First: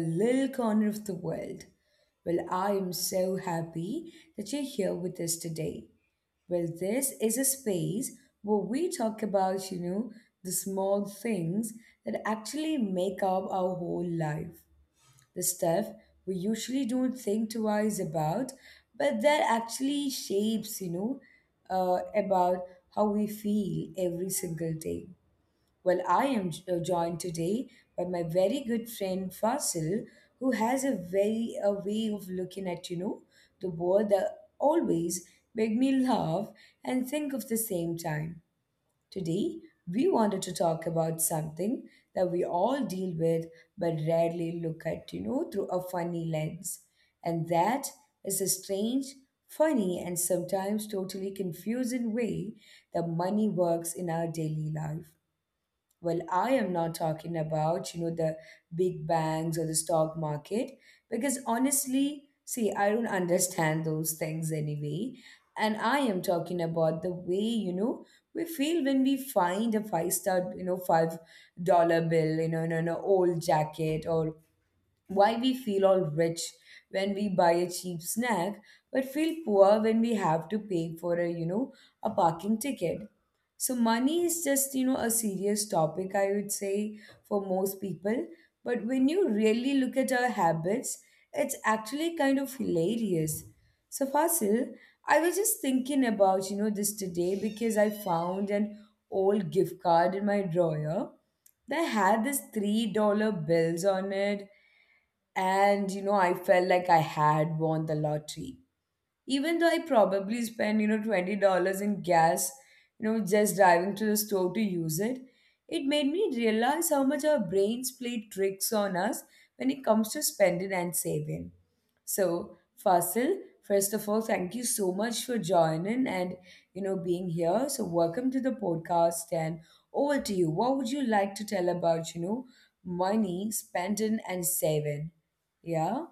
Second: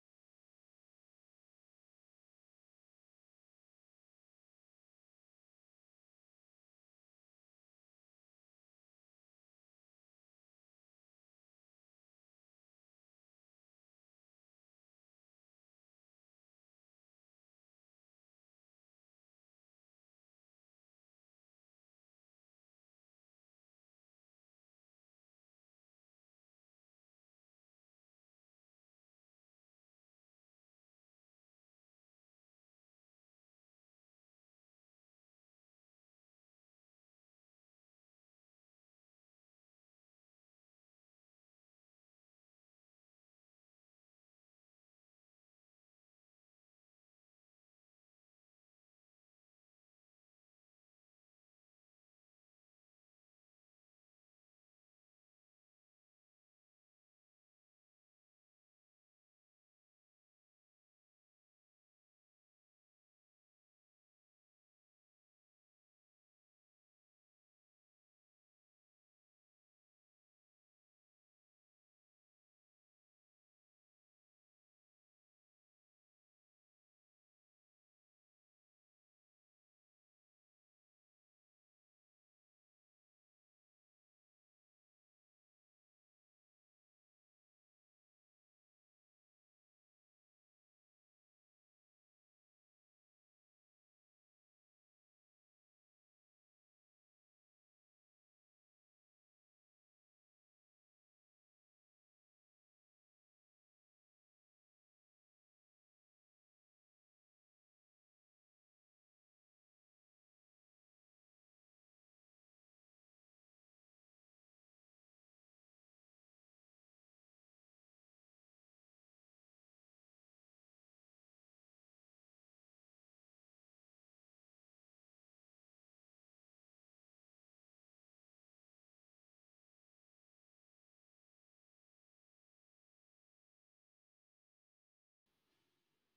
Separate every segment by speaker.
Speaker 1: little corner of the world. Well, I am so happy that you're here with us today. Well, this is a space where we talk about, the small things that actually make up our whole life. The stuff we usually don't think twice about, but that actually shapes, about how we feel every single day. Well, I am joined today by my very good friend Fasil, who has a way of looking at the world that always make me laugh and think of the same time. Today, we wanted to talk about something that we all deal with but rarely look at through a funny lens, and that is a strange, funny, and sometimes totally confusing way that money works in our daily life. Well, I am not talking about, the big banks or the stock market, because honestly, see, I don't understand those things anyway. And I am talking about the way, we feel when we find a $5 bill, in an old jacket, or why we feel all rich when we buy a cheap snack, but feel poor when we have to pay for a parking ticket. So money is just, a serious topic, I would say, for most people. But when you really look at our habits, it's actually kind of hilarious. So Fasil, I was just thinking about, this today because I found an old gift card in my drawer that had this $3 bills on it. And, I felt like I had won the lottery, even though I probably spend, $20 in gas, just driving to the store to use it. It made me realize how much our brains play tricks on us when it comes to spending and saving. So, Fasil, first of all, thank you so much for joining and, being here. So, welcome to the podcast, and over to you. What would you like to tell about, money, spending and saving? Yeah?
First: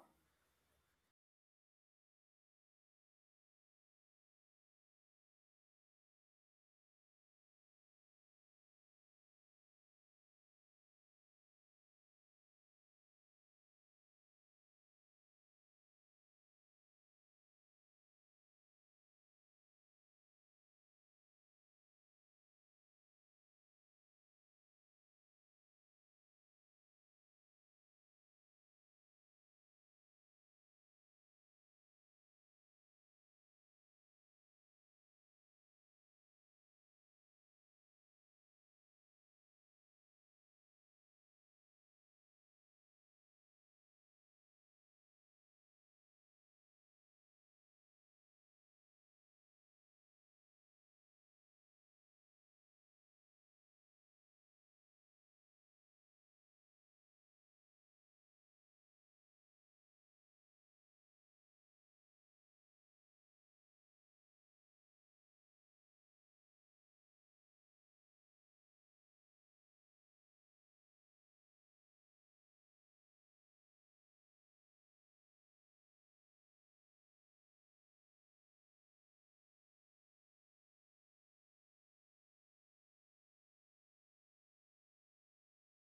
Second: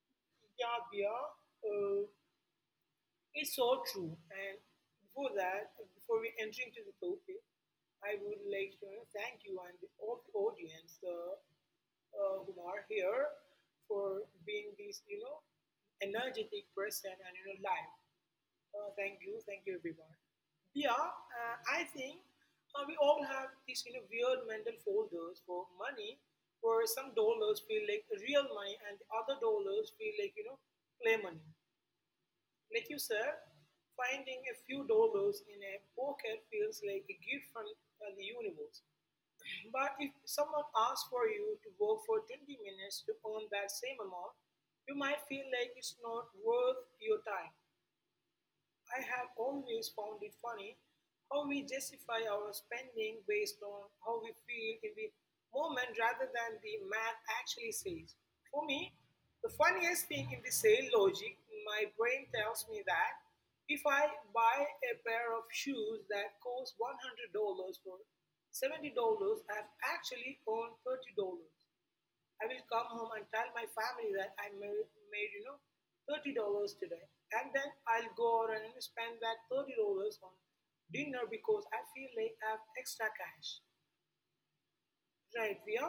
Speaker 2: Yeah, Bia, it's so true. And before that, before we enter into the topic, I would like to thank you and all the audience who are here for being this, energetic person and live. Thank you everyone. Yeah, I think we all have these weird mental folders for money, where some dollars feel like real money and the other dollars feel like play money. Lecussa, finding a few dollars in a pocket feels like a gift from the universe. But if someone asks for you to work for 20 minutes to earn that same amount, you might feel like it's not worth your time. I have always found it funny how we justify our spending based on how we feel in the moment rather than the math actually says. For me, the funniest thing in the sale logic, my brain tells me that if I buy a pair of shoes that cost $100 for $70, I've actually earned $30. I will come home and tell my family that I made $30 today, and then I'll go out and spend that $30 on dinner because I feel like I have extra cash. Right, Via?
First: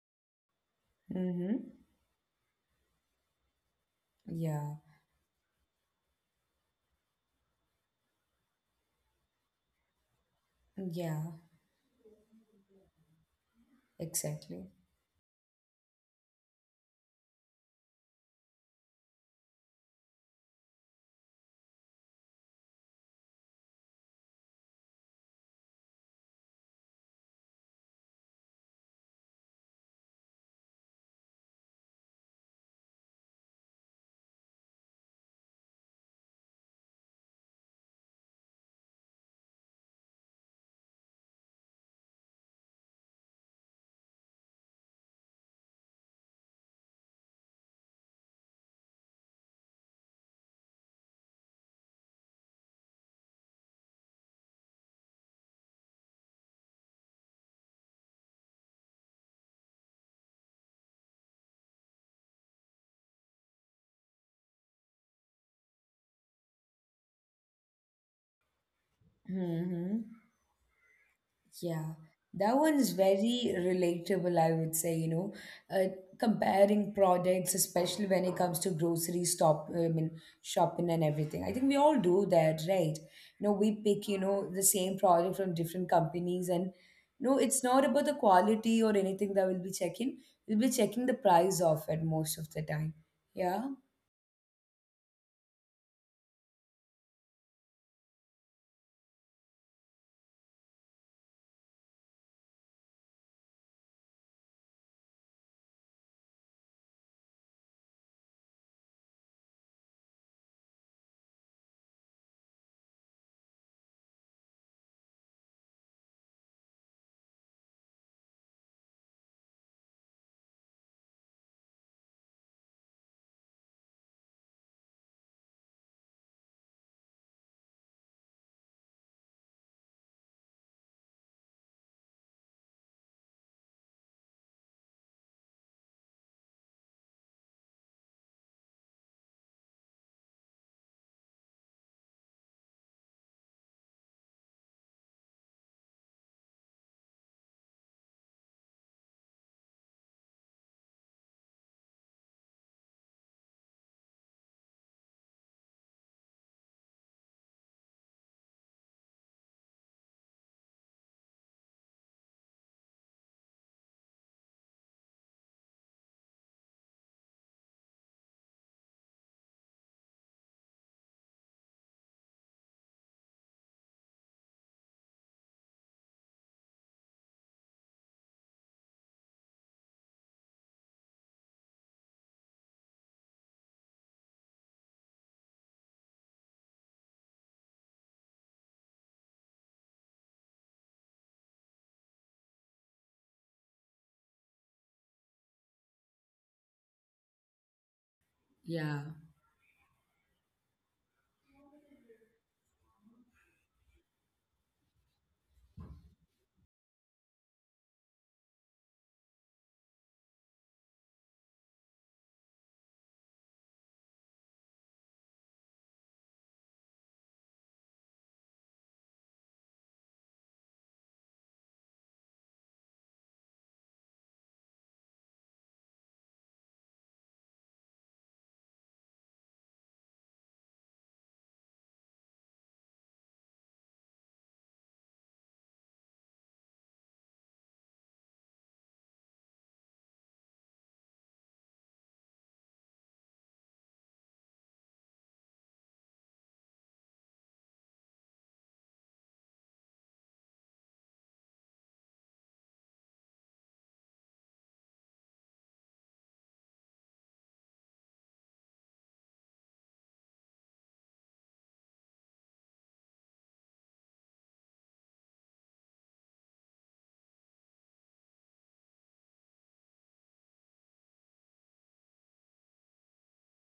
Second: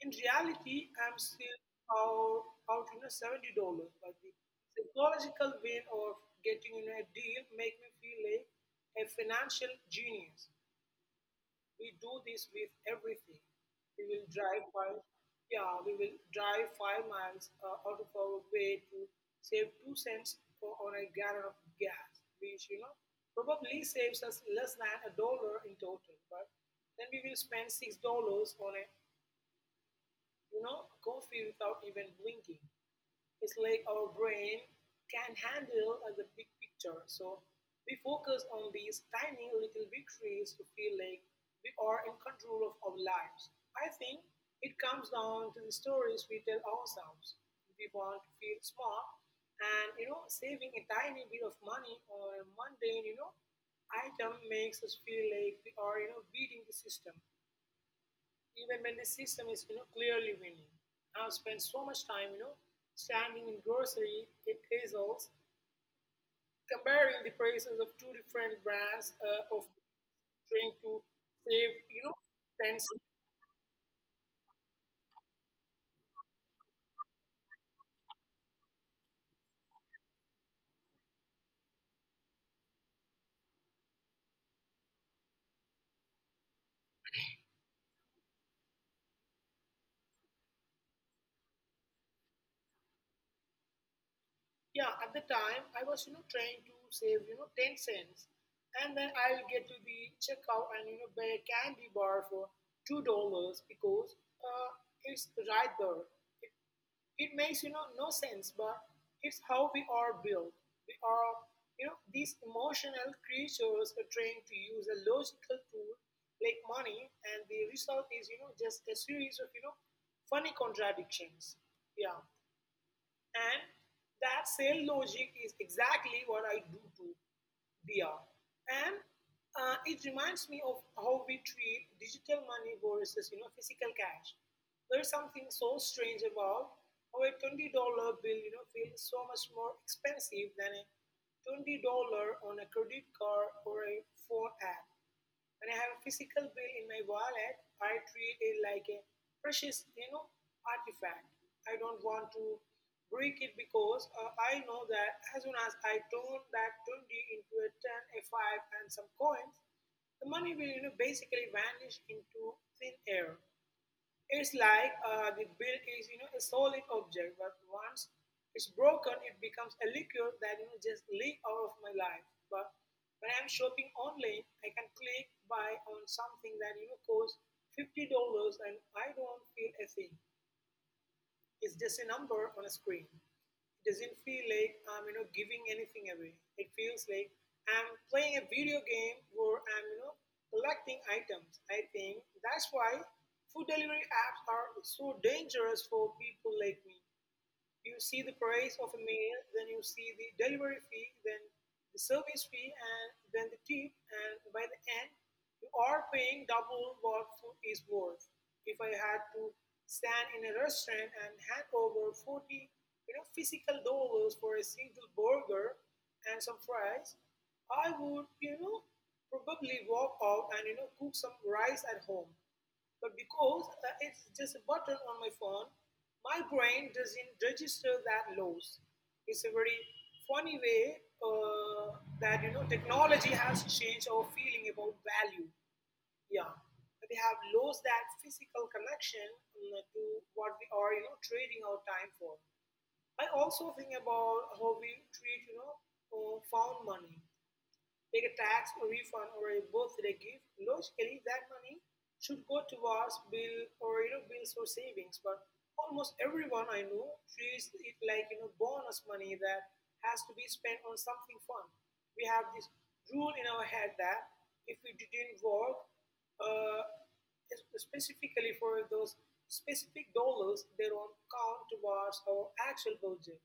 Speaker 2: In reality, I'm still
Speaker 1: Mm-hmm.
Speaker 2: out, out $70, but the
Speaker 1: Yeah.
Speaker 2: psychological win of getting a deal make me feel like a financial genius.
Speaker 1: Yeah.
Speaker 2: We do this with everything. We will drive
Speaker 1: Exactly.
Speaker 2: five, yeah, we will drive 5 miles out of our way to save 2 cents for, on a gallon of gas, which probably saves us less than a dollar in total. But then we will spend $6 on a coffee without even blinking. It's like our brain can handle the big picture. So we focus on these tiny little victories to feel like we are in control of our lives. I think it comes down to the stories we tell ourselves. We want to feel smart and saving a tiny bit of money or a mundane item makes us feel like we are beating the system even when the system is clearly winning. I've spent so much time standing in grocery aisles comparing the prices of two different brands of
Speaker 1: Hmm.
Speaker 2: trying to save
Speaker 1: Yeah, that
Speaker 2: ten
Speaker 1: one's
Speaker 2: cents.
Speaker 1: very relatable, I would say, uh, comparing products, especially when it comes to grocery stop, I mean, shopping and everything. I think we all do that, right? We pick, the same product from different companies, and no, it's not about the quality or anything that we'll be checking. We'll be checking the price of it most of the time. Yeah.
Speaker 2: Yeah, at the time I was trying to save 10 cents, and then I'll get to the checkout and buy a candy bar for $2 because uh, it's right there. It makes no sense, but it's how we are built. We are these emotional creatures are trained to use a logical tool like money, and the result is just a series of funny contradictions. Yeah. And that same logic is exactly what I do to Dia. And it reminds me of how we treat digital money versus physical cash. There's something so strange about how a $20 bill feels so much more expensive than a $20 on a credit card or a phone app. When I have a physical bill in my wallet, I treat it like a precious, artifact. I don't want to break it because I know that as soon as I turn that 20 into a 10, a 5 and some coins, the money will, basically vanish into thin air. It's like the bill is a solid object, but once it's broken, it becomes a liquid that just leak out of my life. But when I'm shopping online, I can click buy on something that costs $50, and I don't feel a thing. It's just a number on a screen. It doesn't feel like I'm giving anything away. It feels like I'm playing a video game where I'm collecting items. I think that's why food delivery apps are so dangerous for people like me. You see the price of a
Speaker 1: Yeah.
Speaker 2: meal, then you see the delivery fee, then the service fee, and then the tip, and by the end, you are paying double what food is worth. If I had to stand in a restaurant and hand over 40 physical dollars for a single burger and some fries, I would, probably walk out and, cook some rice at home. But because it's just a button on my phone, my brain doesn't register that loss. It's a very funny way that technology has changed our feeling about value. Yeah, we have lost that physical connection to what we are trading our time for. I also think about how we treat found money like a tax or refund or a birth. They give logically that money should go towards bill or bills or savings. But almost everyone I know treats it like bonus money that has to be spent on something fun. We have this rule in our head that if we didn't work uh, specifically for those specific dollars, they don't count towards our actual budget.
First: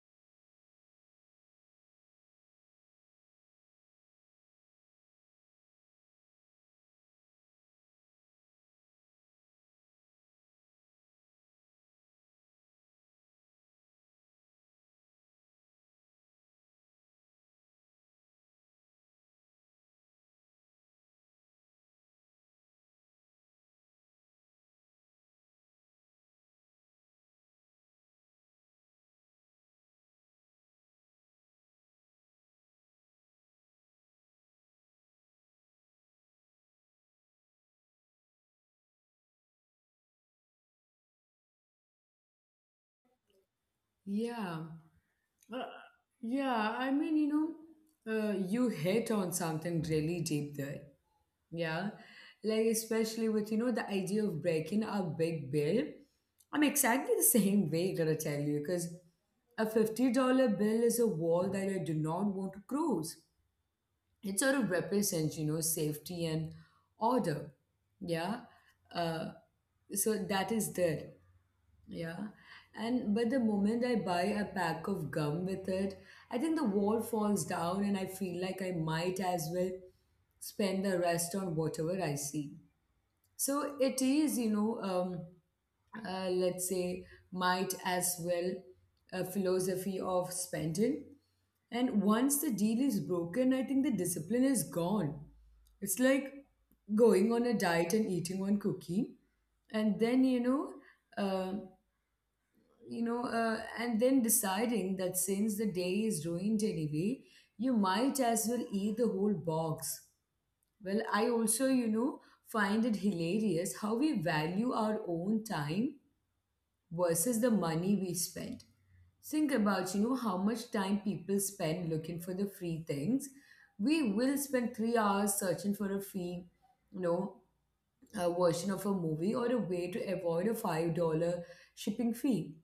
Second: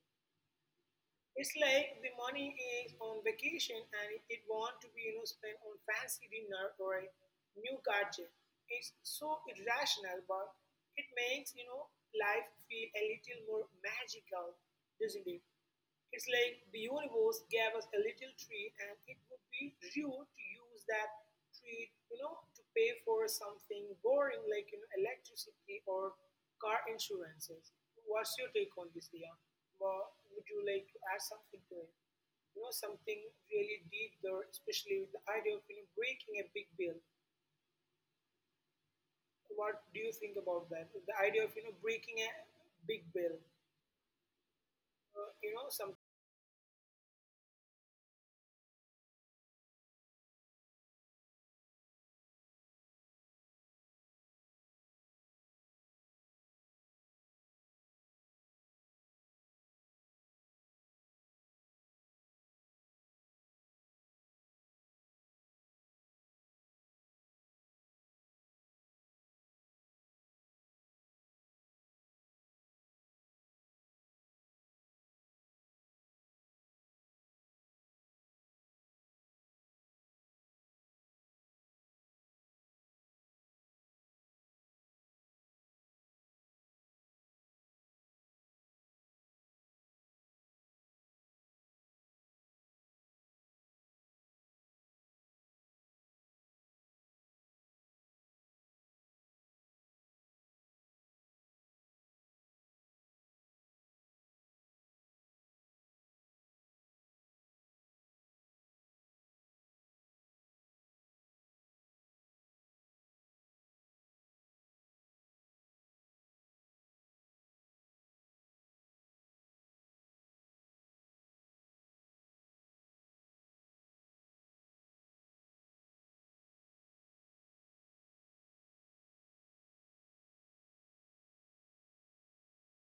Speaker 2: It's like the money is on vacation and it want to be spent on fancy dinner or a new gadget. It's so irrational, but it makes life feel a little more magical, doesn't it? It's like the universe gave us a little tree and it would be rude to use that tree to pay for something boring like electricity or car insurances. What's your take on this, Dia? Or would you like to add something to it? Something really deep there, especially with the idea of breaking a big bill. What do you think about that? The idea of breaking a big bill.
Speaker 1: Yeah.
Speaker 2: You know,
Speaker 1: Uh,
Speaker 2: some
Speaker 1: yeah, I mean, you hit on something really deep there. Yeah. Like, especially with, the idea of breaking a big bill. I'm exactly the same way, gotta tell you, because a $50 bill is a wall that I do not want to cross. It sort of represents, safety and order. Yeah. Uh, so that is there. Yeah. And but the moment I buy a pack of gum with it, I think the wall falls down and I feel like I might as well spend the rest on whatever I see. So it is, let's say, might as well a philosophy of spending. And once the deal is broken, I think the discipline is gone. It's like going on a diet and eating one cookie and then um you know, and then deciding that since the day is ruined anyway, you might as well eat the whole box. Well, I also, find it hilarious how we value our own time versus the money we spend. Think about, how much time people spend looking for the free things. We will spend 3 hours searching for a free, you know, a version of a movie or a way to avoid a $5 shipping fee.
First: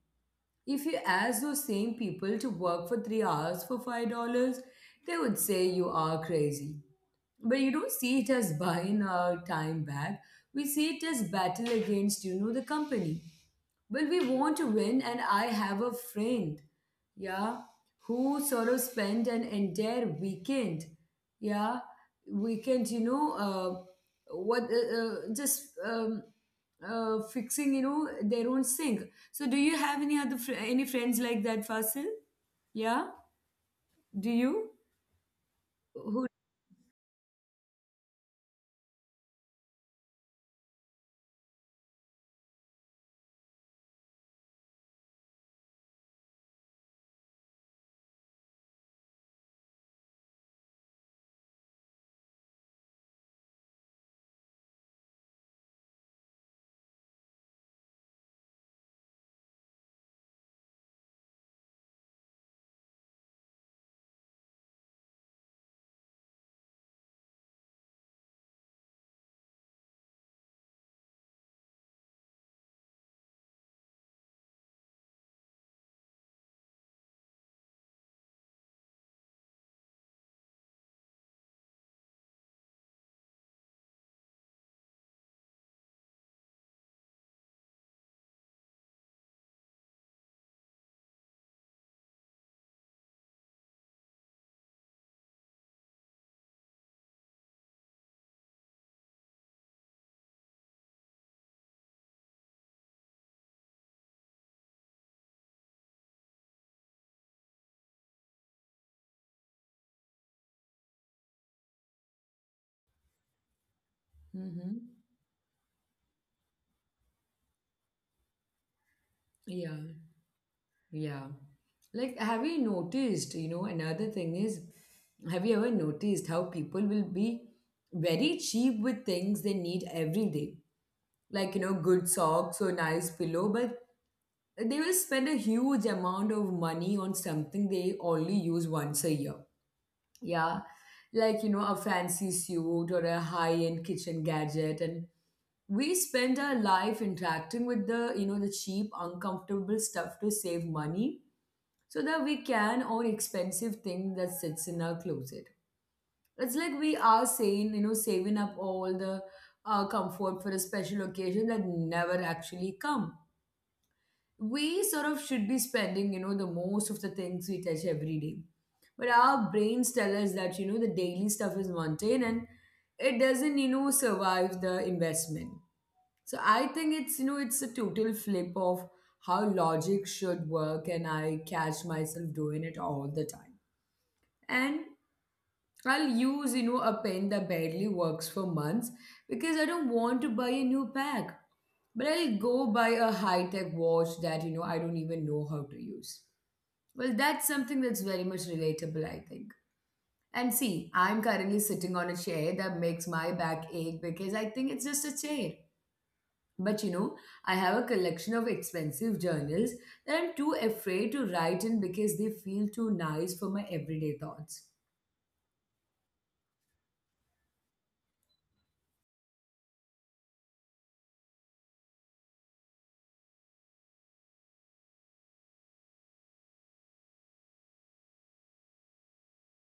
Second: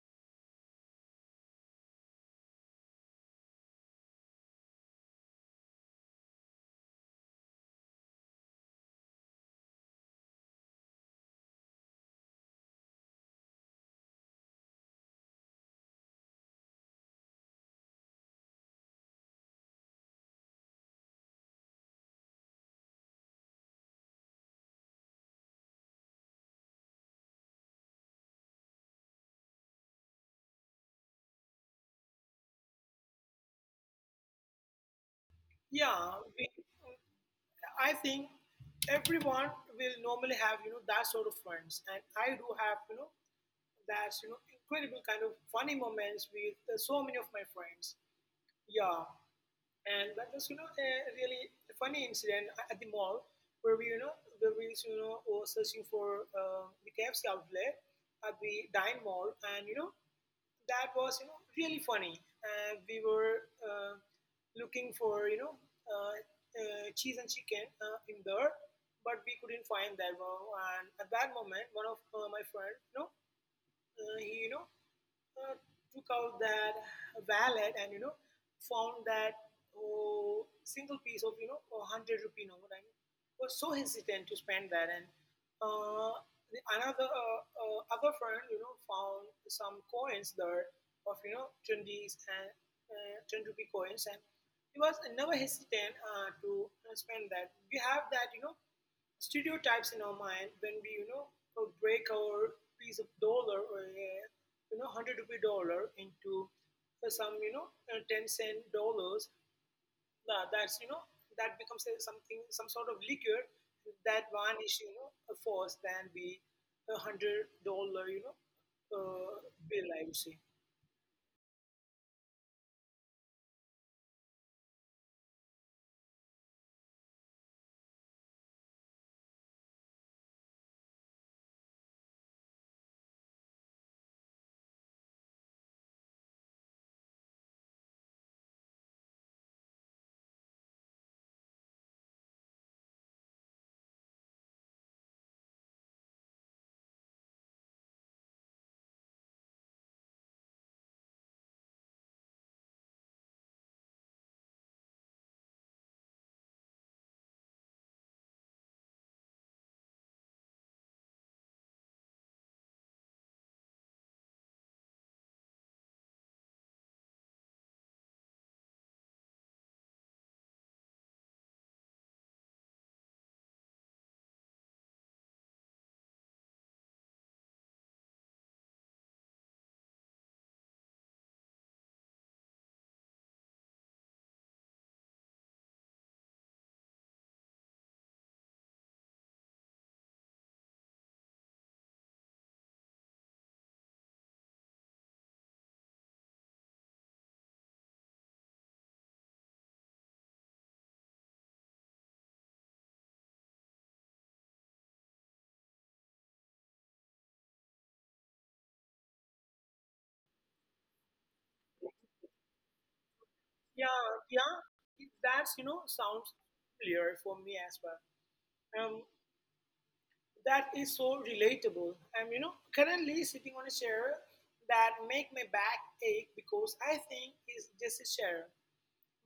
Speaker 1: If you ask those same people to work for 3 hours for $5, they would say you are crazy. But you don't see it as buying our time back. We see it as battle against, the company. Well, we want to win, and I have a friend, yeah, who sort of spent an entire weekend, yeah, weekend, you know, what, just fixing, their own sink. So, do you have any any friends like that, Fasil? Yeah, do you?
Speaker 2: yeah,
Speaker 1: Who?
Speaker 2: we I think everyone will normally have that sort of friends, and I do have that's incredible kind of funny moments with so many of my friends. Yeah, and that was a really funny incident at the mall where we were searching for the KFC outlet at the Dine Mall, and that was really funny. And we were looking for uh, cheese and chicken in there, but we couldn't find that one. And at that moment, one of my friend, he uh, took out that wallet and found that oh, single piece of a hundred rupee note and was so hesitant to spend that and uh, the another other friend found some coins there of 20s and 10 rupee coins and he was never hesitant to spend that. We have that stereotypes in our mind when we, break our piece of dollar or a, hundred rupee dollar into some, 10 cent dollars. That's, that becomes a, something, some sort of liquor. That one
Speaker 1: Hmm.
Speaker 2: is, a force than be $100, uh,
Speaker 1: Yeah.
Speaker 2: bill. I would say,
Speaker 1: Yeah. Like, have you noticed, another thing is, have you ever noticed how people will be very cheap with things they need every day? Like, good socks or nice pillow, but they will spend a huge amount of money on something they only use once a year. Yeah. Like, a fancy suit or a high-end kitchen gadget. And we spend our life interacting with the cheap, uncomfortable stuff to save money so that we can own expensive thing that sits in our closet. It's like we are saying, saving up all the comfort for a special occasion that never actually come. We sort of should be spending, the most of the things we touch every day. But our brains tell us that, the daily stuff is mundane and it doesn't, survive the investment. So I think it's a total flip of how logic should work, and I catch myself doing it all the time, and I'll use, a pen that barely works for months because I don't want to buy a new pack. But I'll go buy a high-tech watch that, I don't even know how to use. Well, that's something that's very much relatable, I think. And see, I'm currently sitting on a chair that makes my back ache because I think it's just a chair. But I have a collection of expensive journals that I'm too afraid to write in because they feel too nice for my everyday
Speaker 2: yeah,
Speaker 1: thoughts.
Speaker 2: yeah. Sounds familiar for me as well. Um, That is so relatable. I'm, currently sitting on a chair that make my back ache because I think it's just a chair.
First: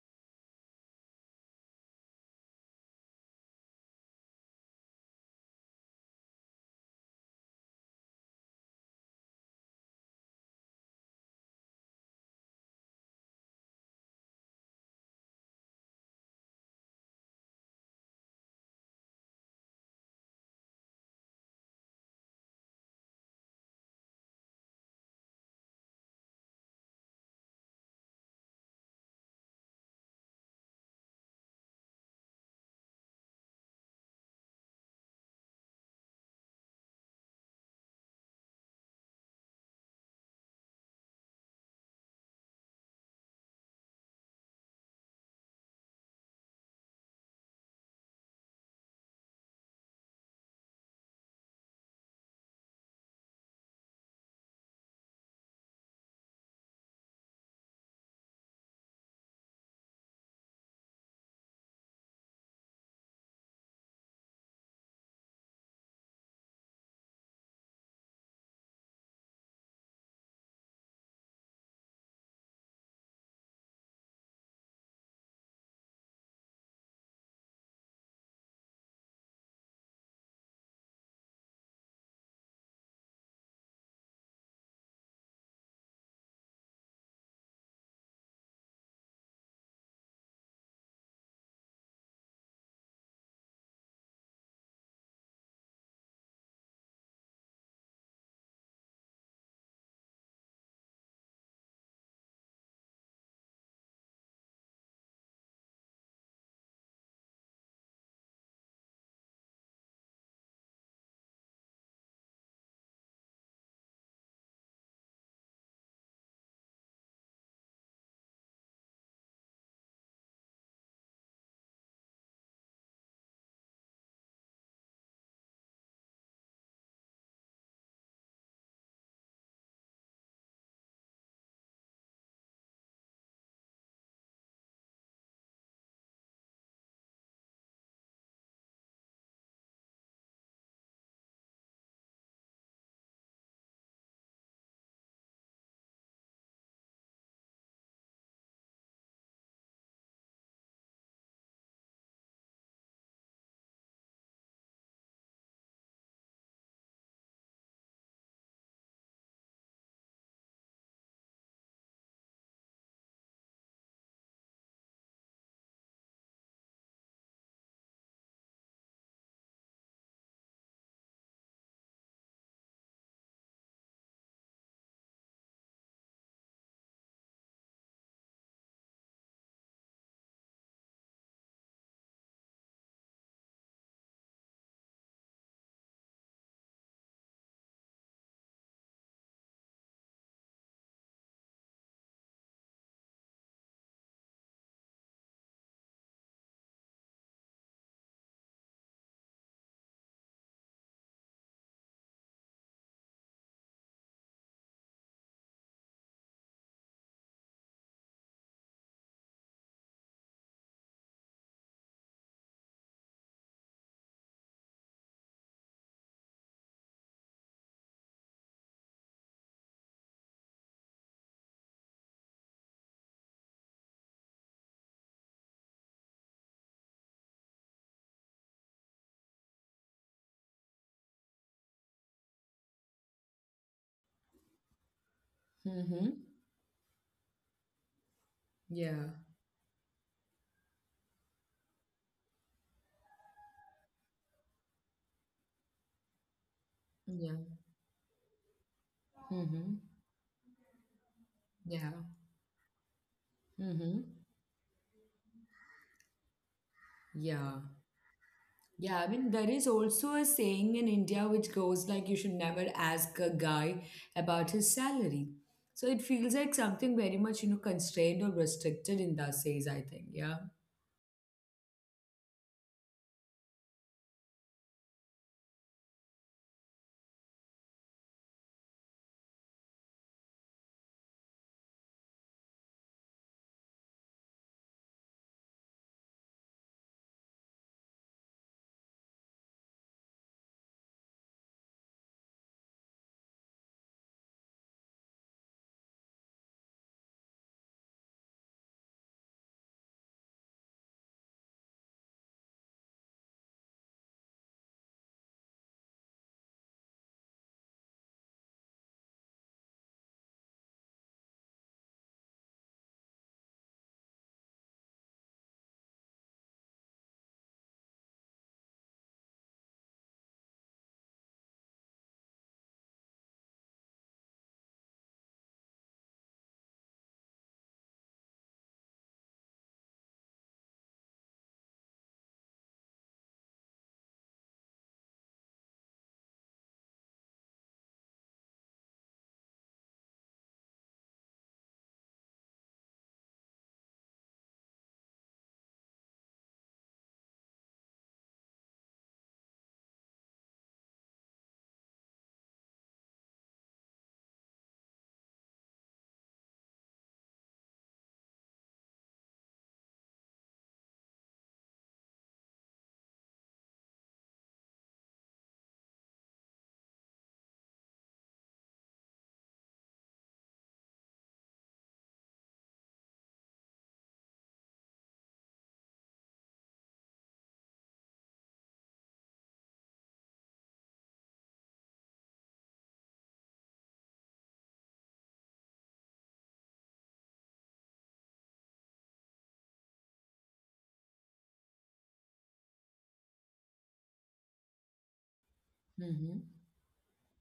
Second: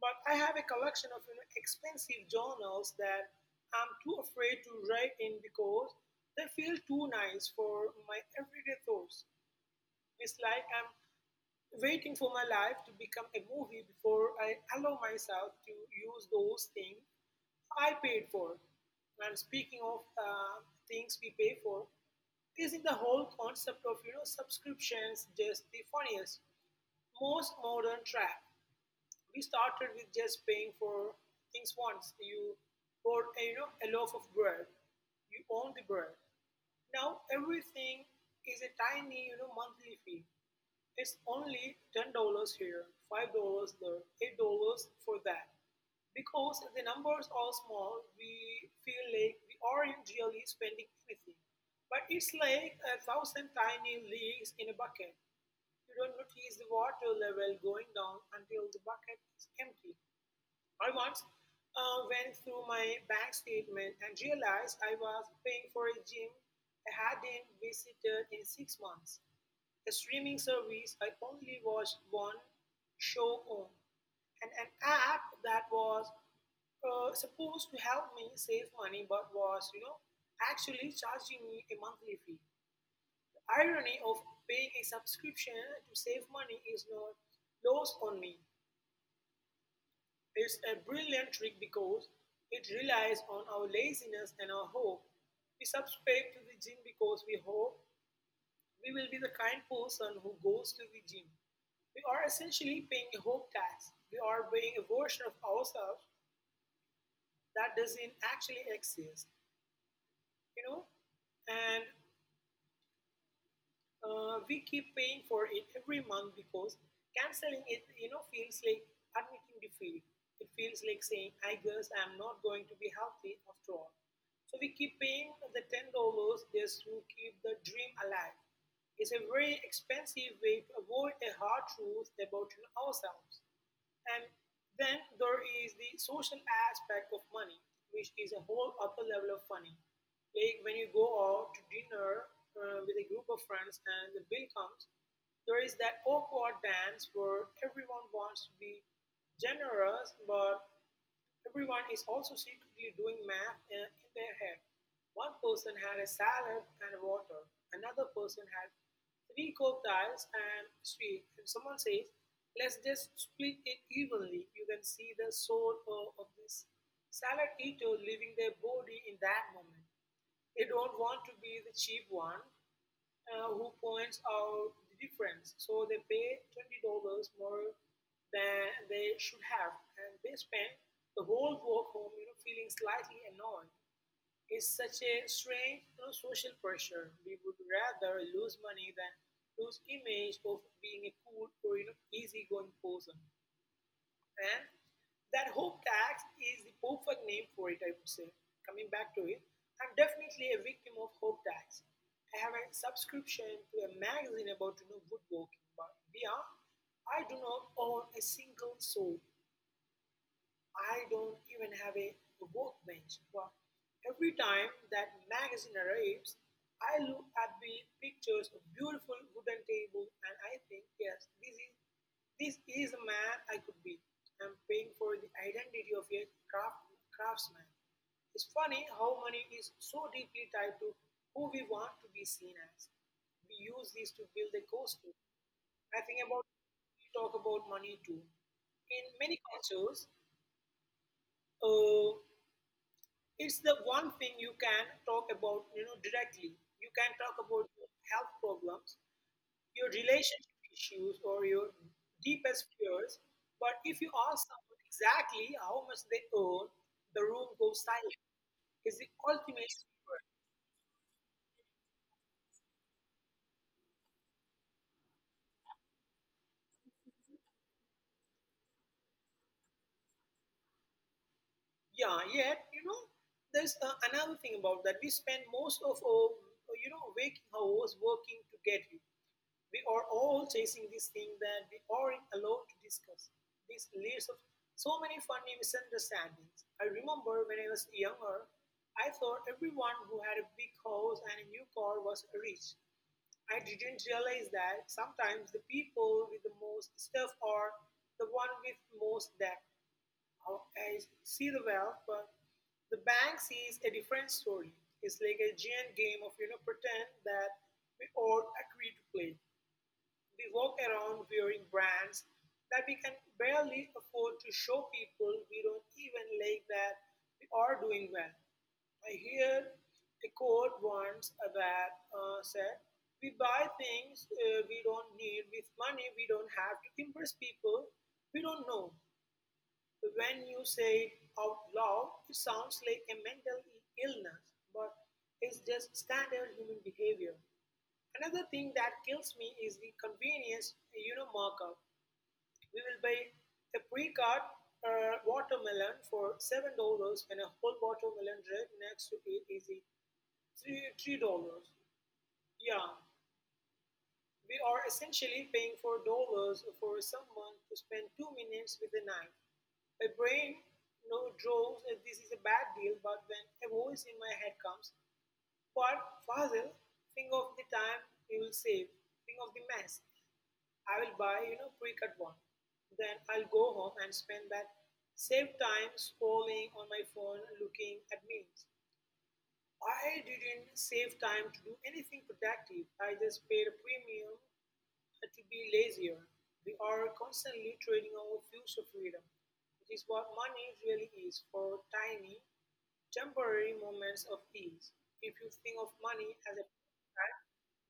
Speaker 2: But I have a collection of expensive journals that I'm too afraid to write in because they feel too nice for my everyday thoughts. It's like I'm waiting for my life to become a movie before I allow myself to use those things I paid for. And speaking of things we pay for, isn't the whole concept of subscriptions just the funniest, most modern trap? We started with just paying for things once. You bought a, a loaf of bread, you own the bread. Now everything is a tiny monthly fee. It's only $10 here, $5 there, $8 for that. Because the numbers are small, we feel like we aren't really spending anything. But it's like a thousand tiny leaks in a bucket. You don't notice the water level going down until the bucket is empty. I once went through my bank statement and realized I was paying for a gym I hadn't visited in 6 months, a streaming service I only watched one show on, and an app that was supposed to help me save money but was, actually charging me a monthly fee. The irony of paying a subscription to save money is not lost on me. It's a brilliant trick because it relies on our laziness and our hope. We subscribe to the gym because we hope we will be the kind person who goes to the gym. We are essentially paying a hope tax. We are buying a version of ourselves that doesn't actually exist, you know. And We keep paying for it every month because canceling it feels like admitting defeat. It feels like saying, I guess I'm not going to be healthy after all. So we keep paying the $10 just to keep the dream alive. It's a very expensive way to avoid a hard truth about ourselves. And then there is the social aspect of money, which is a whole other level of funny. Like when you go out to dinner with a group of friends and the bill comes, there is that awkward dance where everyone wants to be generous, but everyone is also secretly doing math in their head. One person had a salad and water, another person had three cooked ice and sweet. If someone says, let's just split it evenly, you can see the soul of, this salad eater leaving their body in that moment. They don't want to be the cheap one who points out the difference. So they pay $20 more than they should have, and they spend the whole walk home, feeling slightly annoyed. It's such a strange social pressure. We would rather lose money than lose image of being a cool or easygoing person. And that hope tax is the perfect name for it, I would say. Coming back to it, I'm definitely a victim of hope tax. I have a subscription to a magazine about woodworking, but beyond, I do not own a single soul. I don't even have a workbench, but every time that magazine arrives, I look at the pictures of beautiful wooden table and I think, yes, this is the man I could be. I'm paying for the identity of a craftsman. It's funny how money is so deeply tied to who we want to be seen as. We use this to build a costume. I think about
Speaker 1: Mm-hmm.
Speaker 2: we talk about money too. In many
Speaker 1: Yeah.
Speaker 2: cultures, uh, it's the one thing you can talk about directly. You can talk about
Speaker 1: Yeah.
Speaker 2: your health problems, your
Speaker 1: Mm-hmm.
Speaker 2: relationship issues, or your
Speaker 1: Yeah.
Speaker 2: deepest fears, but if you ask
Speaker 1: Mm-hmm.
Speaker 2: someone exactly how much they earn, the room goes
Speaker 1: Yeah.
Speaker 2: silent. Is the
Speaker 1: Yeah. I
Speaker 2: ultimate
Speaker 1: mean, there is
Speaker 2: secret.
Speaker 1: also a saying in India which goes like you should never ask a guy about his salary. So it feels like something very much, constrained or restricted in that says, I think. Yeah.
Speaker 2: Yeah, yet there's another thing about that we spend most of our waking hours working to get it. We are all chasing this thing that we aren't allowed to discuss. This leads to so many funny misunderstandings. I remember when I was younger, I thought everyone who had a big house and a new car was rich. I didn't realize that sometimes the people with the most stuff are the one with most debt. I see the wealth, but the bank sees a different story. It's like a giant game of pretend that we all agree to play. We walk around wearing brands that we can barely afford to show people we don't even like that we are doing well. I hear a quote once that said, we buy things we don't need with money we don't have to impress people we don't know. When you say it out loud, it sounds like a mental illness, but it's just standard human behavior. Another thing that kills me is the convenience markup. We will buy a pre-cut watermelon for $7, and a whole watermelon right next to it is the three dollars. Yeah, we are essentially paying $4 for someone to spend 2 minutes with a knife. My brain draws that this is a bad deal, but when a voice in my head comes, but Fazil, think of the time you will save, think of the mess, I will buy pre-cut one. Then I'll go home and spend that same time scrolling on my phone looking at memes. I didn't save time to do anything productive. I just paid a premium to be lazier. We are constantly trading our future freedom, which is what money really is for tiny, temporary moments of ease. If you think of money as a
Speaker 1: Mm-hmm.
Speaker 2: that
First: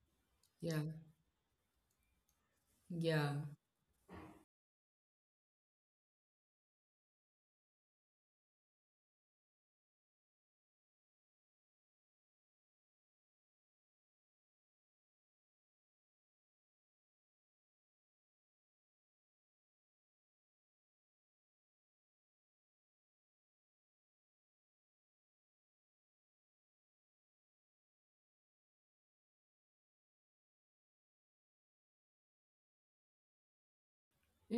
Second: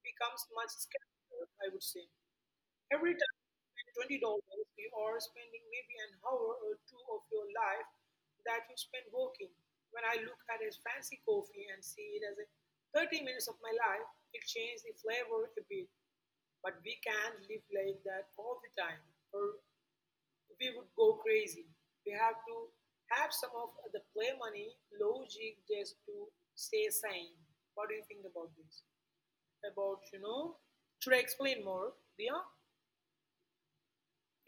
Speaker 2: becomes much
Speaker 1: Yeah.
Speaker 2: skeptical, I would say. Every
Speaker 1: Yeah.
Speaker 2: time you spend $20, you are spending maybe an hour or two of your life that you spend walking. When I look at a fancy coffee and see it as a 30 minutes of my life, it changes the flavor a bit. But we can't live like that all the time, or we would go crazy. We have to have some of the play money logic just to stay sane. What do you think about this? About, you know, should I explain more? Yeah,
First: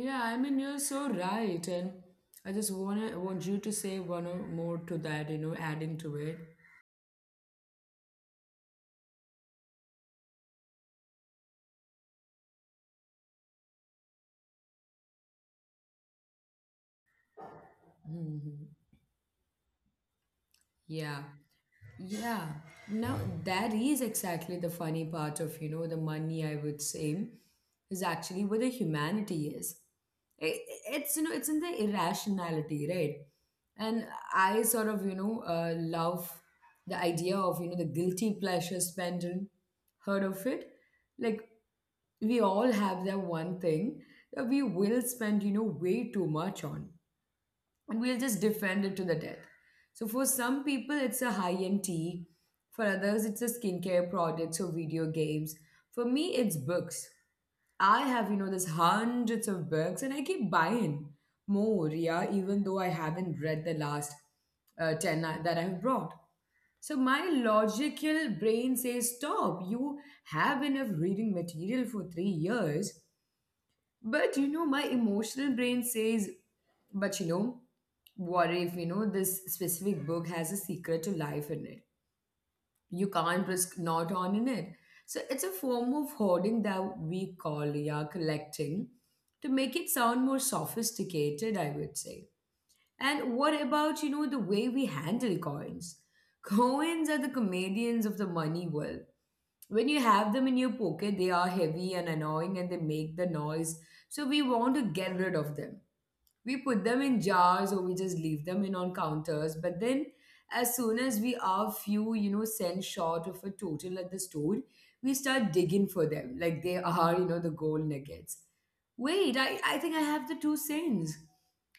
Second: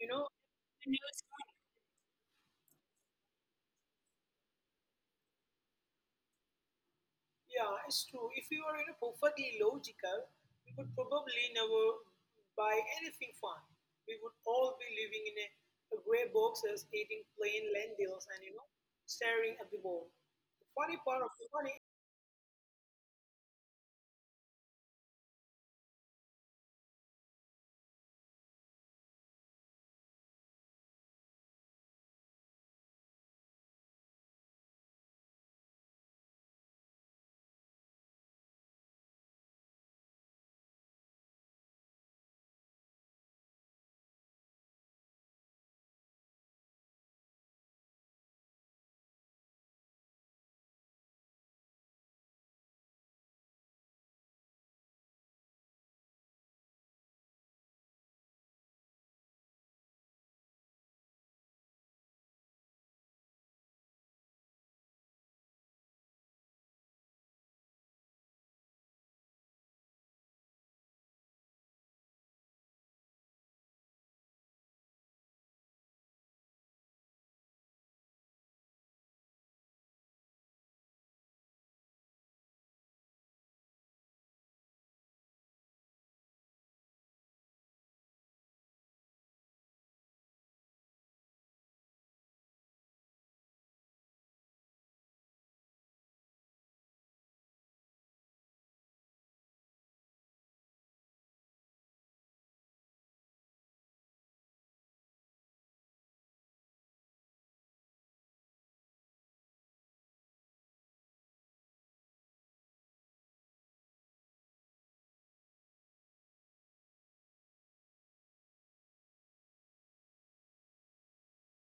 Speaker 2: you know,
Speaker 1: I mean, you're so right. And I just wanna want you to say one or more to that, adding to it.
Speaker 2: Yeah, it's true. If you are perfectly logical, we would probably never buy anything fun. We would all be living in a grey boxes, eating plain lentils, and
Speaker 1: Mm-hmm.
Speaker 2: staring at the wall. The funny part
Speaker 1: Yeah.
Speaker 2: of the money.
Speaker 1: Yeah. Now. Yeah, that is exactly the funny part of, the money, I would say, is actually where the humanity is. I- it's in the irrationality, right? And I sort of, love the idea of, the guilty pleasure spending. Heard of it? Like we all have that one thing that we will spend, way too much on, and we'll just defend it to the death. So for some people, it's a high-end tea. For others, it's a skincare products or video games. For me, it's books. I have, you know, there's hundreds of books and I keep buying more, yeah, even though I haven't read the last 10 that I've brought. So my logical brain says, stop, you have enough reading material for 3 years. But my emotional brain says, but what if this specific book has a secret to life in it? You can't risk not owning it. So it's a form of hoarding that we call yeah collecting, to make it sound more sophisticated, I would say. And what about the way we handle coins? Coins are the comedians of the money world. When you have them in your pocket, they are heavy and annoying and they make the noise, so we want to get rid of them. We put them in jars or we just leave them in on counters. But then, as soon as we are few cents short of a total at the store, we start digging for them like they are the gold nuggets. Wait, I think I have the 2 cents,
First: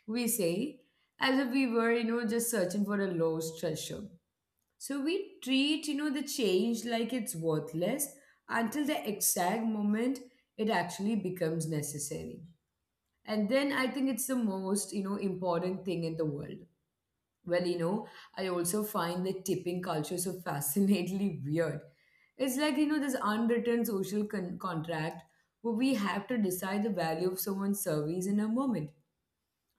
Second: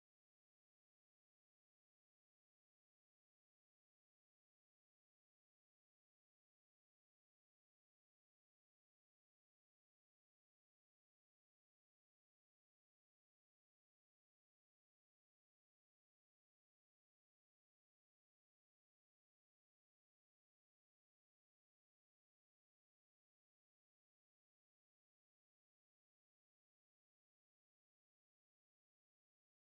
Speaker 1: we say, as if we were just searching for a lost treasure. So we treat, the change like it's worthless until the exact moment it actually becomes necessary. And then I think it's the most, important thing in the world. Well, I also find the tipping culture so fascinatingly weird. It's like, this unwritten social contract where we have to decide the value of someone's service in a moment,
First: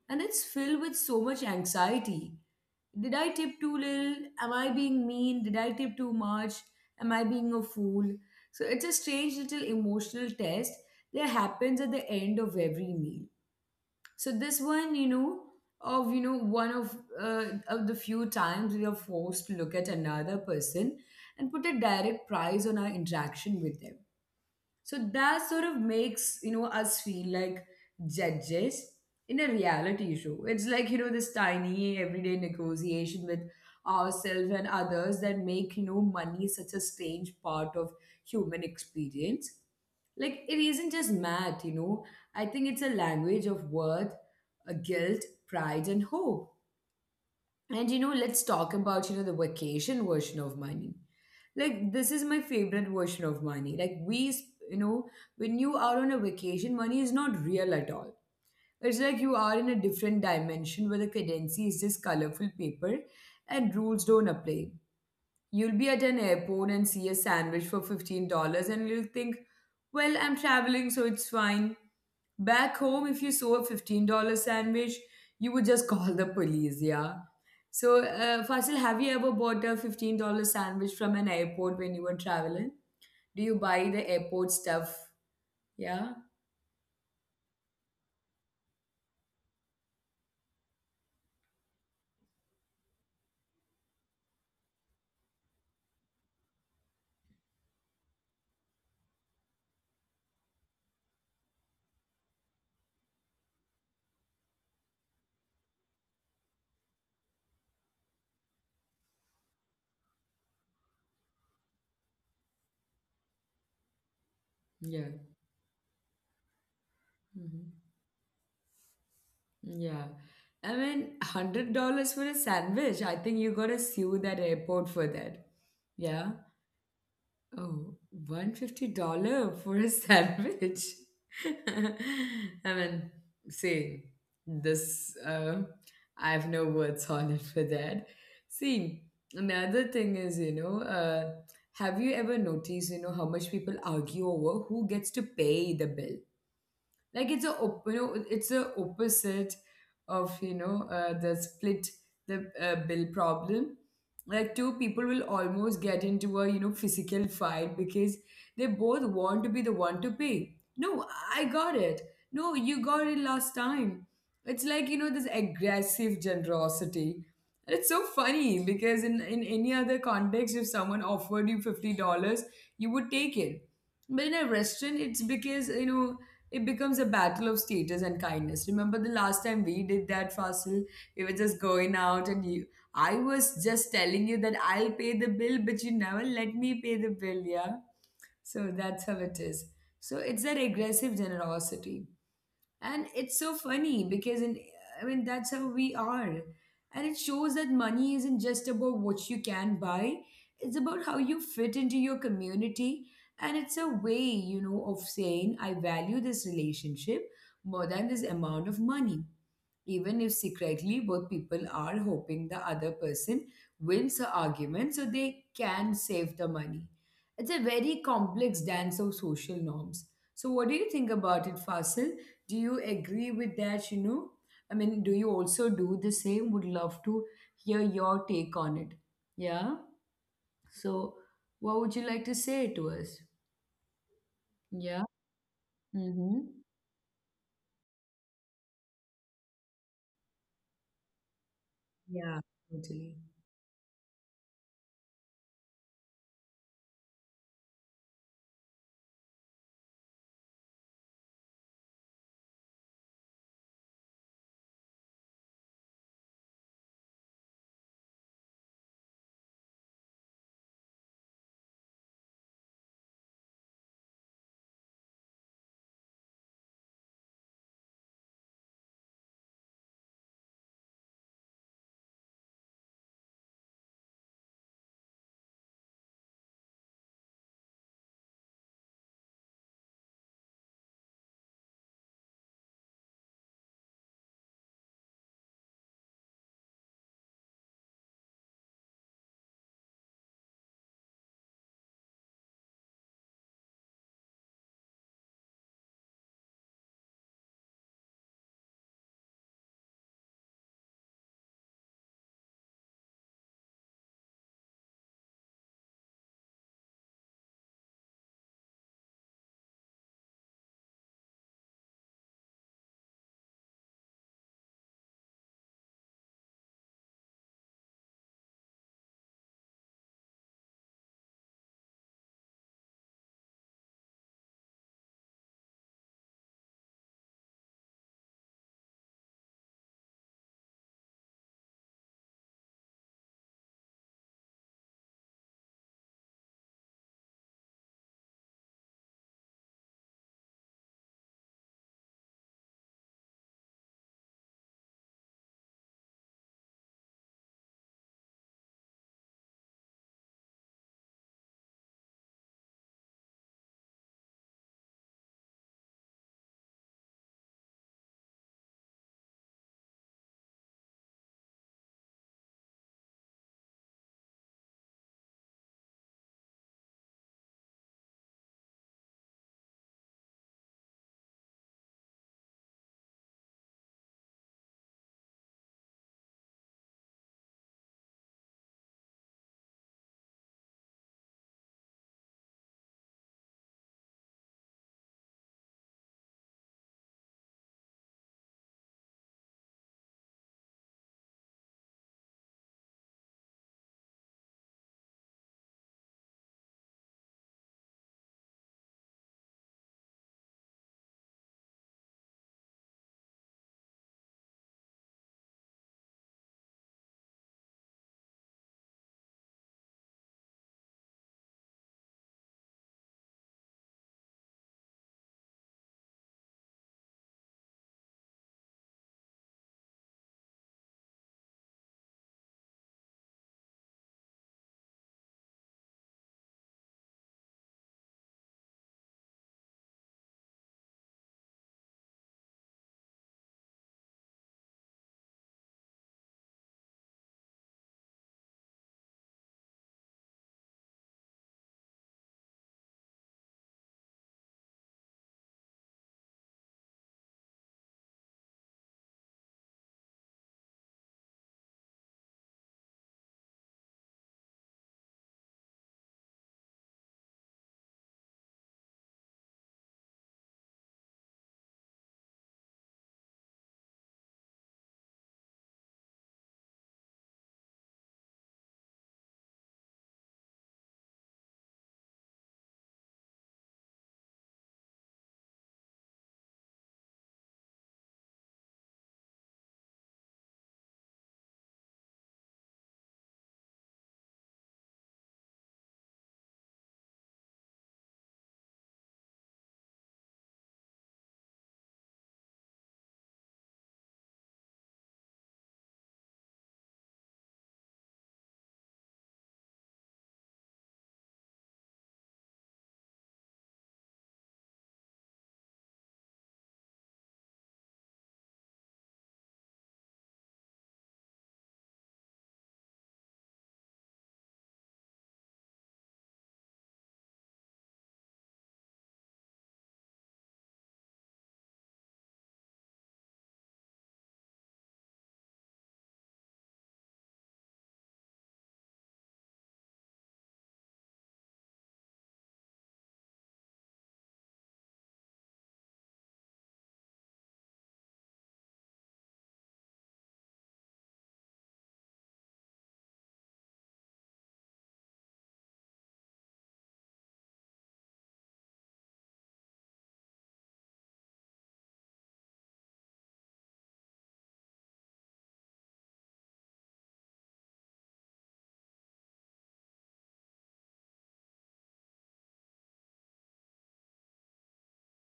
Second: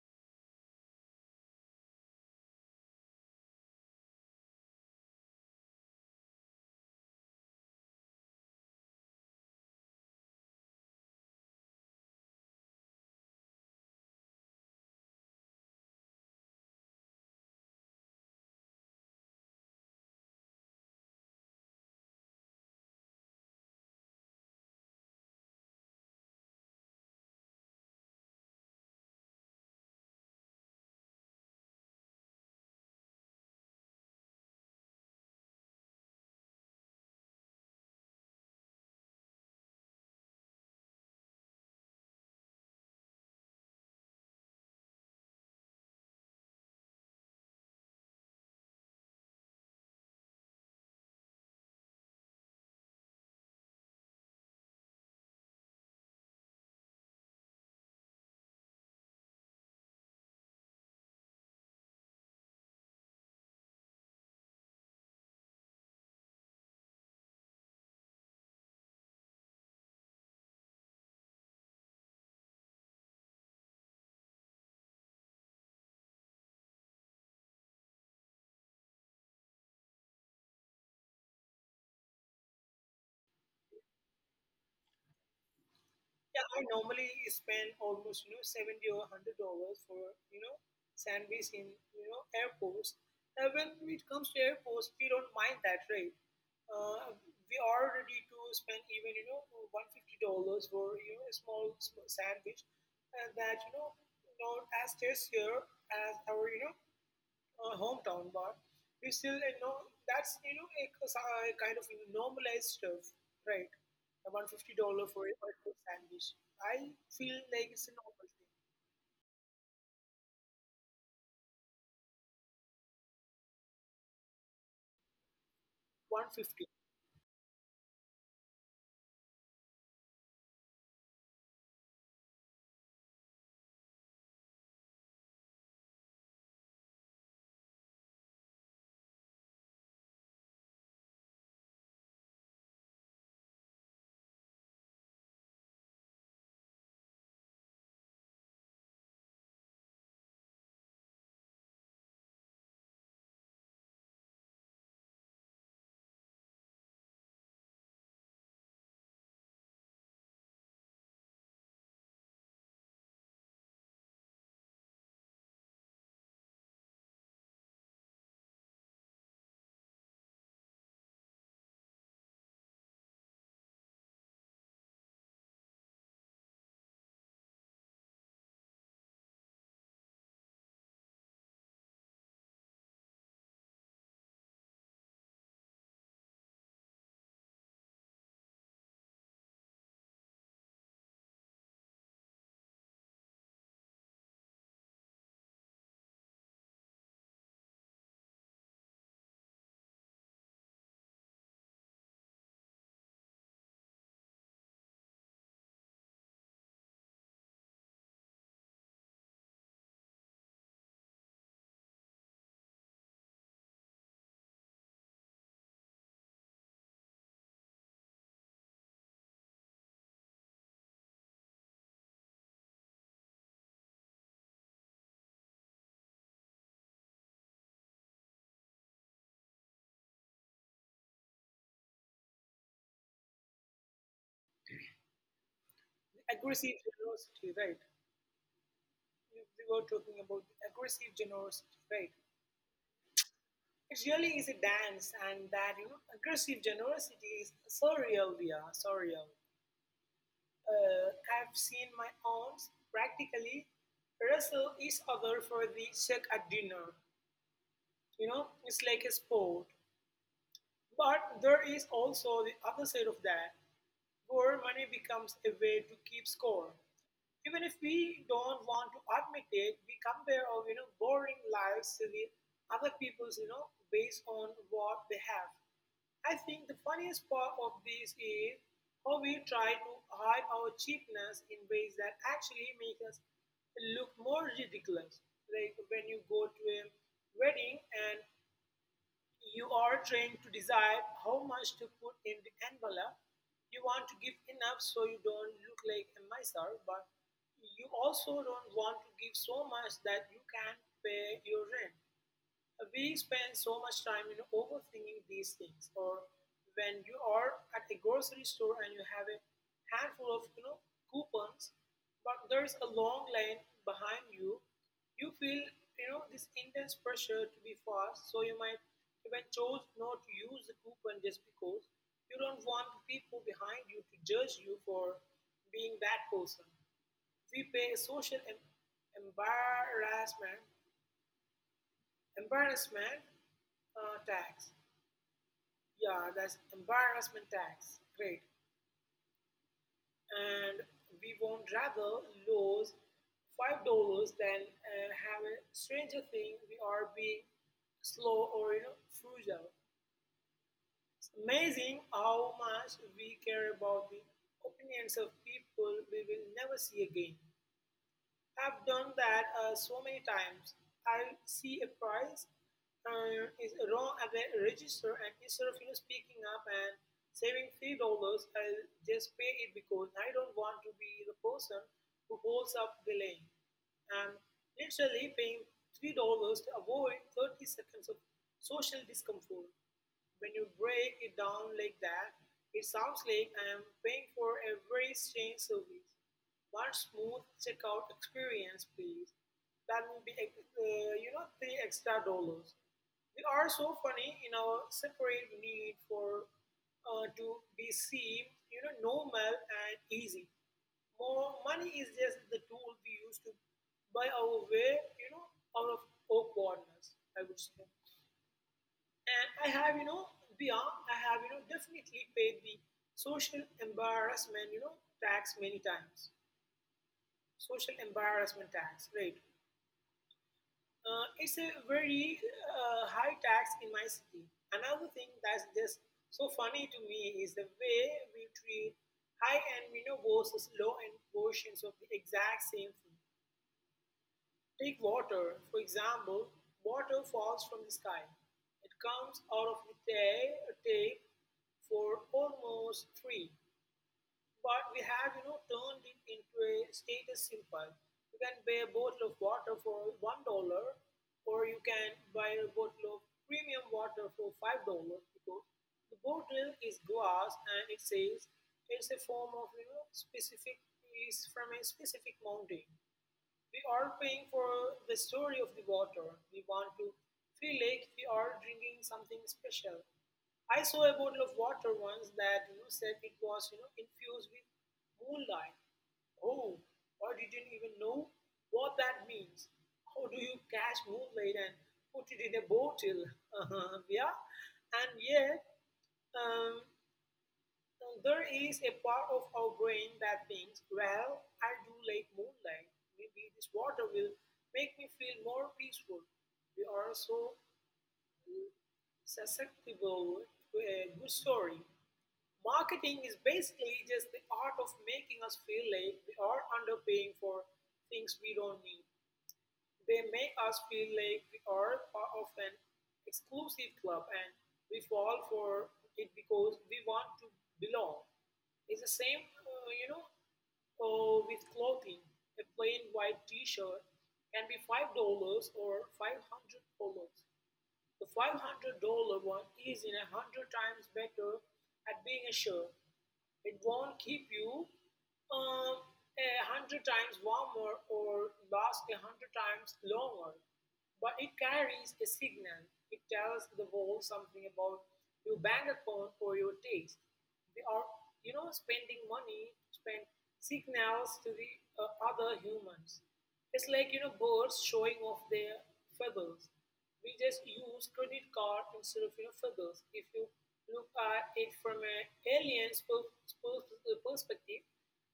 Speaker 1: and it's filled with so much anxiety. Did I tip too little? Am I being mean? Did I tip too much? Am I being a fool? So it's a strange little emotional test that happens at the end of every meal. So this one, you know, of you know one of the few times we are forced to look at another person and put a direct price on our interaction with them, so that sort of makes us feel like judges in a reality show. It's like, this tiny everyday negotiation with ourselves and others that make, money such a strange part of human experience. Like, it isn't just math, I think it's a language of worth, a guilt, pride, and hope. And let's talk about, the vacation version of money. Like, this is my favorite version of money. Like, we, s- you know, when you are on a vacation, money is not real at all. It's like you are in a different dimension where the currency is just colorful paper and rules don't apply. You'll be at an airport and see a sandwich for $15, and you'll think, well, I'm traveling, so it's fine. Back home, if you saw a $15 sandwich, you would just call the police. Yeah. So, Fasil, have you ever bought a $15 sandwich from an airport when you were traveling? Do you buy the airport stuff? Yeah?
Speaker 2: Yeah, I normally spend almost $70 or $100 for sandwich in airports. When it comes to airports, we don't mind that rate. Uh, we are ready to spend even $150 for a small sandwich, and that not as tastier as our hometown, bar. We still that's a kind of normalized stuff, right? A $150
Speaker 1: Yeah.
Speaker 2: for a sandwich. I feel like
Speaker 1: Mhm.
Speaker 2: it's a normal thing.
Speaker 1: Yeah. I mean, $100 for a sandwich. I think you gotta sue that airport for that.
Speaker 2: One hundred
Speaker 1: Yeah.
Speaker 2: fifty
Speaker 1: Oh, $150 for a sandwich. I mean, see, this, uh, I have no words on it for that. See, another thing is, have you ever noticed, how much people argue over who gets to pay the bill? Like, it's a opposite of the split, the bill problem. Like, two people will almost get into a, physical fight because they both want to be the one to pay. No, I got it. No, you got it last time. It's like, this aggressive generosity. And it's so funny because in any other context, if someone offered you $50, you would take it. But in a restaurant, it's because, it becomes a battle of status and kindness. Remember the last time we did that, Fasil? We were just going out, and you, I was just telling you that I'll pay the bill, but you never let me pay the bill, yeah? So that's how it is. So it's that aggressive generosity. And it's so funny because, in I mean, that's how we are. And it shows that money isn't just about what you can buy. It's about how you fit into your community, and it's a way, of saying, I value this relationship more than this amount of money, even if secretly both people are hoping the other person wins the argument so they can save the money. It's a very complex dance of social norms. So, what do you think about it, Fasil? Do you agree with that, I mean, do you also do the same? Would love to hear your take on it. Yeah. So, what would you like to say to us? Yeah. Mm-hmm.
Speaker 2: Aggressive generosity, right? We were talking about aggressive generosity, right?
Speaker 1: Yeah, totally.
Speaker 2: It really is a dance, and that aggressive generosity is so real, Via, so real. I've seen my aunts practically wrestle each other for the check at dinner. You know, it's like a sport. But there is also the other side of that, where money becomes a way to keep score. Even if we don't want to admit it, we compare our boring lives with other people's based on what they have. I think the funniest part of this is how we try to hide our cheapness in ways that actually make us look more ridiculous. Like when you go to a wedding and you are trying to decide how much to put in the envelope. You want to give enough so you don't look like a miser, but you also don't want to give so much that you can't pay your rent. We spend so much time in overthinking these things. Or when you are at a grocery store and you have a handful of coupons, but there's a long line behind you, you feel this intense pressure to be fast. So you might even chose not to use the coupon just because you don't want people behind you to judge you for being that person. We pay a social embarrassment embarrassment tax. Yeah, that's embarrassment tax. Great. And we won't rather lose $5 than have a stranger think we are being slow or frugal. It's amazing how much we care about the opinions of people we will never see again. I've done that so many times. I see a price is wrong at the register, and instead of speaking up and saving $3, I'll just pay it because I don't want to be the person who holds up the lane. I'm literally paying $3 to avoid 30 seconds of social discomfort. When you break it down like that, it sounds like I am paying for a very strange service. One smooth checkout experience, please. That will be, three extra dollars. We are so funny in our separate need for to be seen normal and easy. More money is just the tool we use to buy our way out of awkwardness. I would say. And I have, beyond, I have, definitely paid the social embarrassment, tax many times. Social embarrassment tax, right? It's a very high tax in my city. Another thing that's just so funny to me is the way we treat high-end, versus low-end versions of the exact same thing. Take water, for example. Water falls from the sky. It comes out of the for almost free. But we have, turned it into a status symbol. You can buy a bottle of water for $1, or you can buy a bottle of premium water for $5 because the bottle is glass and it says it's a form of, specific is from a specific mountain. We are paying for the story of the water. We want to feel like we are drinking something special. I saw a bottle of water once that said it was infused with moonlight. Oh, I didn't even know what that means. How do you catch moonlight and put it in a bottle? Yeah, and yet um, so there is a part of our brain that thinks, well, I do like moonlight. Maybe this water will make me feel more peaceful. We are so susceptible to a good story. Marketing is basically just the art of making us feel like we are underpaying for things we don't need. They make us feel like we are part of an exclusive club and we fall for it because we want to belong. It's the same, with clothing. A plain white t shirt can be $5 or $500. The $500 one is in a hundred times better at being a shirt. It won't keep you um, a hundred times warmer or last a hundred times longer, but it carries a signal. It tells the world something about your bank account or your taste. We are, spending money, spend signals to the other humans. It's like birds showing off their feathers. We just use credit card instead of feathers. If you look at it from an perspective,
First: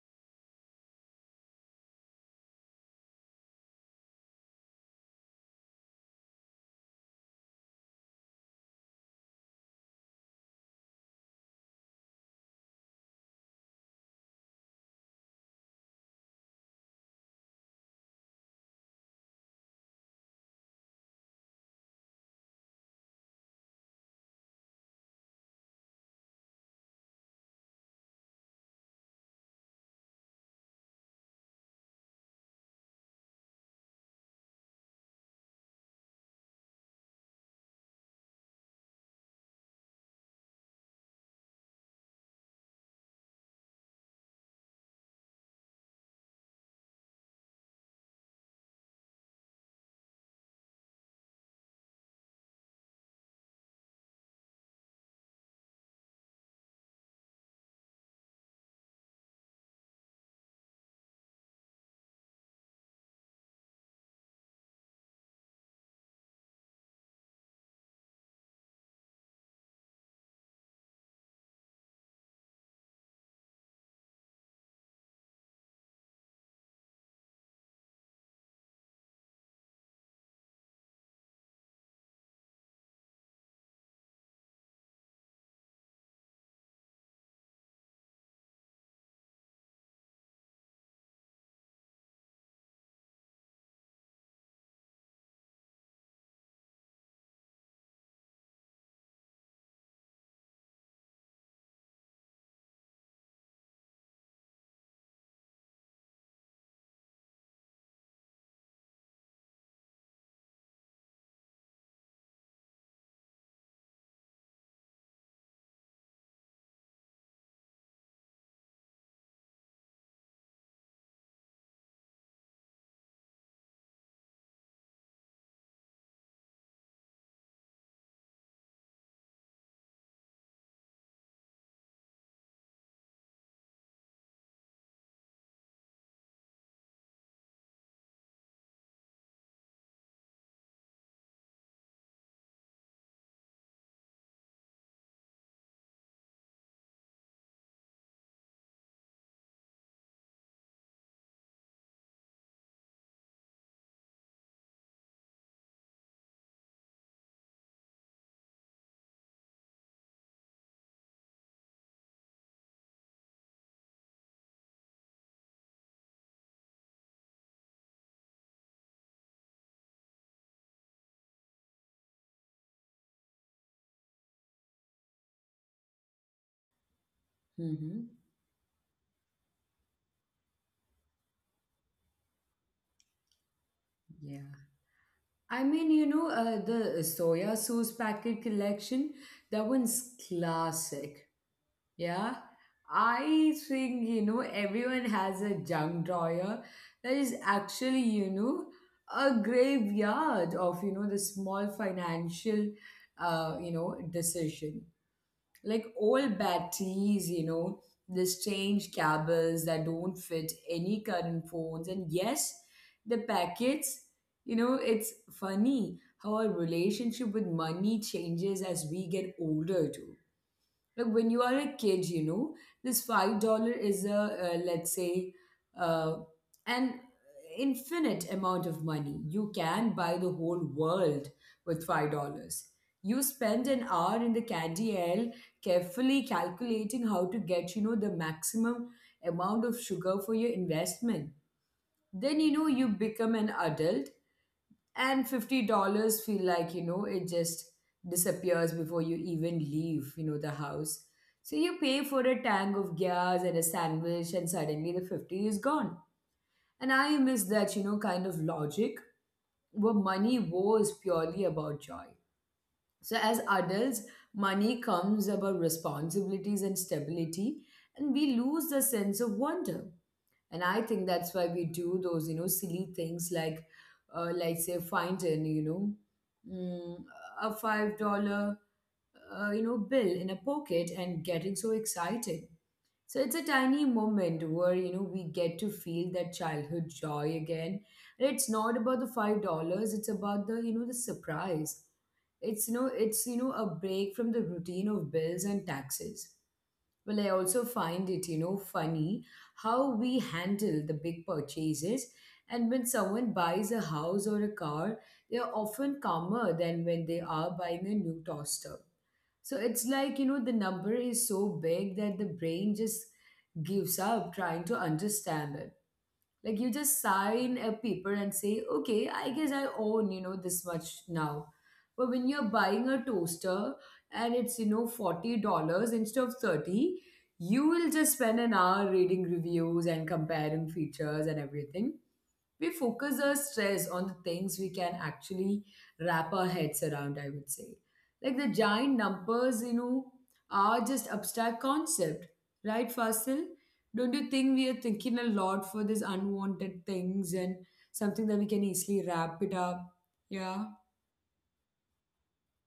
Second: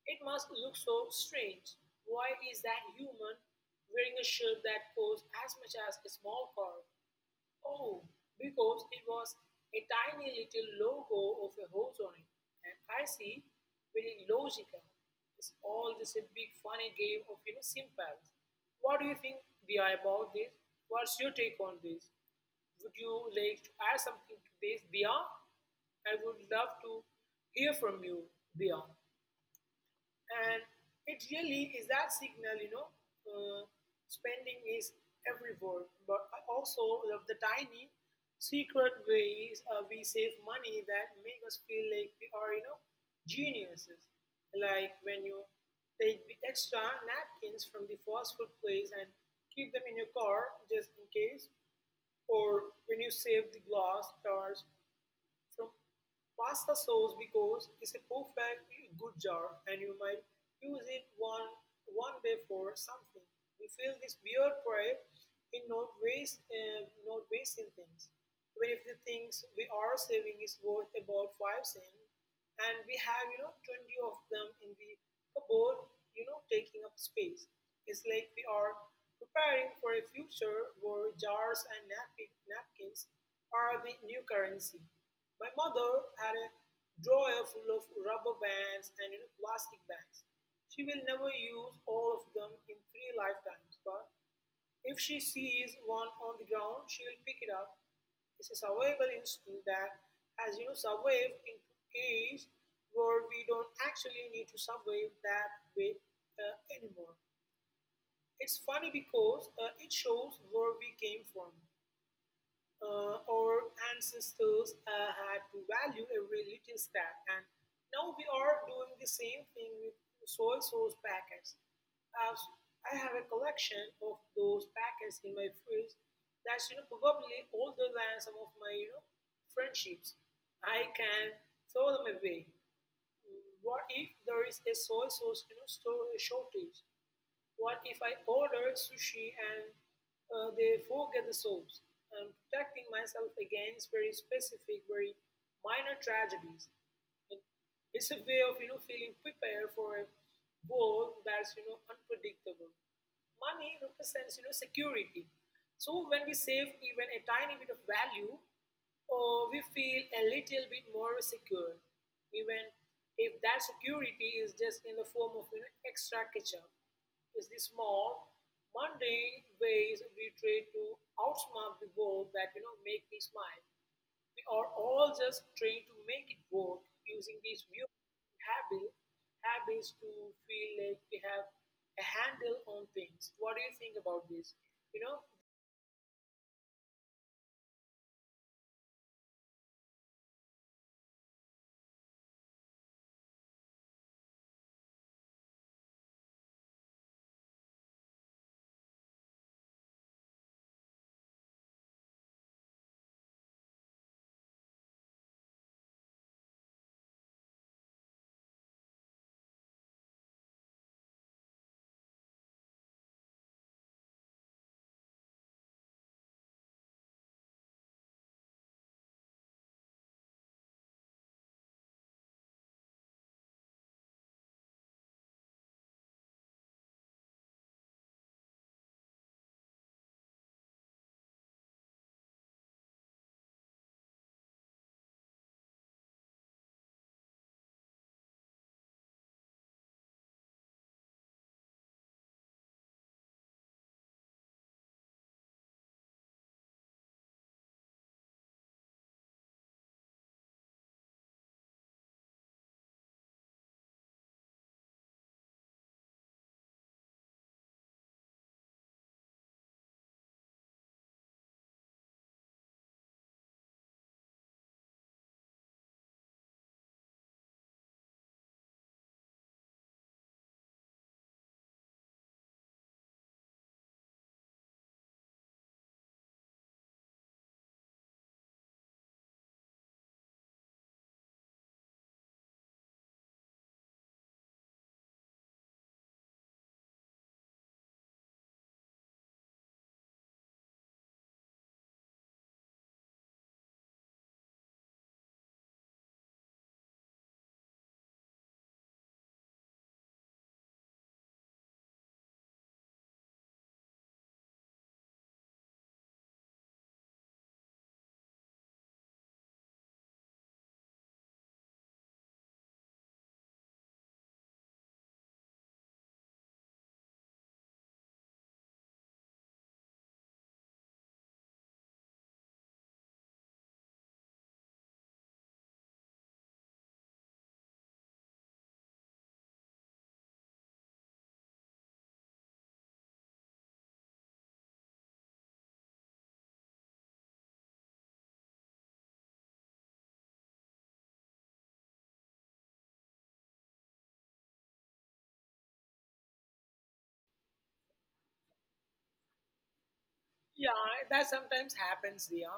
Speaker 2: it must look so strange. Why is that human wearing a shirt that costs as much as a small car? Oh, because it was a tiny little logo of a horse on it. And I see very logical. It's all just a big funny game of simples. What do you think we about this? What's your take on this? Would you like to add something to this, Dia? I would love to hear from you, Dia, and it really is that signal uh, spending is everywhere but also of the tiny secret ways we save money that make us feel like we are geniuses, like when you take the extra napkins from the fast food place and keep them in your car just in case, or when you save the glass jars from pasta sauce because it's a perfect good jar and you might use it one day for something. We feel this weird pride in not wasting things. Even if the things we are saving is worth about 5 cents, and we have, 20 of them in the cupboard, taking up space. It's like we are preparing for a future where jars and napkins are the new currency. My mother had a drawer full of rubber bands and, plastic bands. She will never use all of them in three lifetimes, but if she sees one on the ground, she will pick it up. It's a survival instinct that has survived into age where we don't actually need to survive that way anymore. It's funny because it shows where we came from. Our ancestors had to value every little stat, and now we are doing the same thing with soy sauce packets. Uh, I have a collection of those packets in my fridge that's probably older than some of my friendships. I can throw them away. What if there is a soy sauce store shortage? What if I ordered sushi and they forget the soaps? I'm protecting myself against very specific, very minor tragedies. It- It's a way of feeling prepared for a world that's unpredictable. Money represents security. So when we save even a tiny bit of value, we feel a little bit more secure, even if that security is just in the form of, extra ketchup, is the small, mundane ways we try to outsmart the world that make me smile. We are all just trying to make it work using these new
Speaker 1: Mm-hmm.
Speaker 2: habits habits to feel like we have a handle on things. What do you think about
Speaker 1: Yeah.
Speaker 2: this? You know,
Speaker 1: I mean, the soya sauce packet collection, that one's classic. Yeah. I think, everyone has a junk drawer that is actually, a graveyard of, the small financial, decision, like old batteries, you know, the strange cables that don't fit any current phones. And yes, the packets, it's funny how our relationship with money changes as we get older too. Like, when you are a kid, this $5 is a, let's say, uh, and infinite amount of money. You can buy the whole world with $5. You spend an hour in the candy aisle carefully calculating how to get, the maximum amount of sugar for your investment. Then, you become an adult and $50 feel like, it just disappears before you even leave, the house. So you pay for a tank of gas and a sandwich and suddenly the 50 is gone. And I miss that, kind of logic where money was purely about joy. So as adults, money comes about responsibilities and stability, and we lose the sense of wonder. And I think that's why we do those, silly things like say, find an, mm, a $5, bill in a pocket and getting so excited. So it's a tiny moment where we get to feel that childhood joy again. And it's not about the $5, it's about the the surprise. It's a break from the routine of bills and taxes. Well, I also find it funny how we handle the big purchases. And when someone buys a house or a car, they are often calmer than when they are buying a new toaster. So it's like, the number is so big that the brain just gives up trying to understand it. Like, you just sign a paper and say, okay, I guess I own, this much now. But when you're buying a toaster and it's, $40 instead of 30, you will just spend an hour reading reviews and comparing features. And everything, we focus our stress on the things we can actually wrap our heads around, I would say. Like, the giant numbers, are just abstract concept, right, Fasil? Don't you think we are thinking a lot for these unwanted things and something that we can easily wrap it up? Yeah.
Speaker 2: yeah, that sometimes happens. Yeah,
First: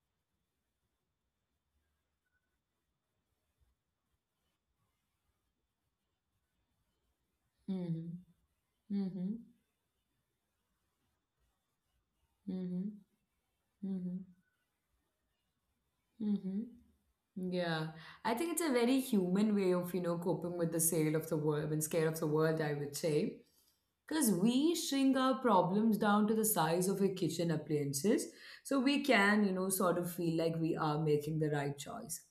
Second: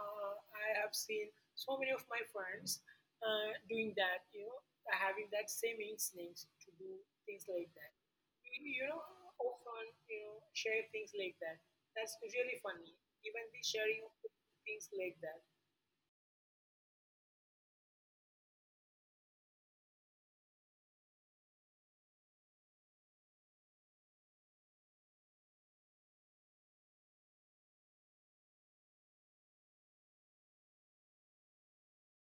Speaker 2: I have seen so many of my friends doing that. You know, having that same instincts to do things like that.
Speaker 1: Mm-hmm.
Speaker 2: You know,
Speaker 1: Mm-hmm.
Speaker 2: often share things like that. That's really
Speaker 1: Mm-hmm.
Speaker 2: funny. Even the sharing of
Speaker 1: Mm-hmm.
Speaker 2: things like that.
Speaker 1: Mm-hmm. Yeah, I think it's a very human way of, coping with the sale of the world and scare of the world, I would say. Because we shrink our problems down to the size of your kitchen appliances, so we can, sort of feel like we are making the right choice.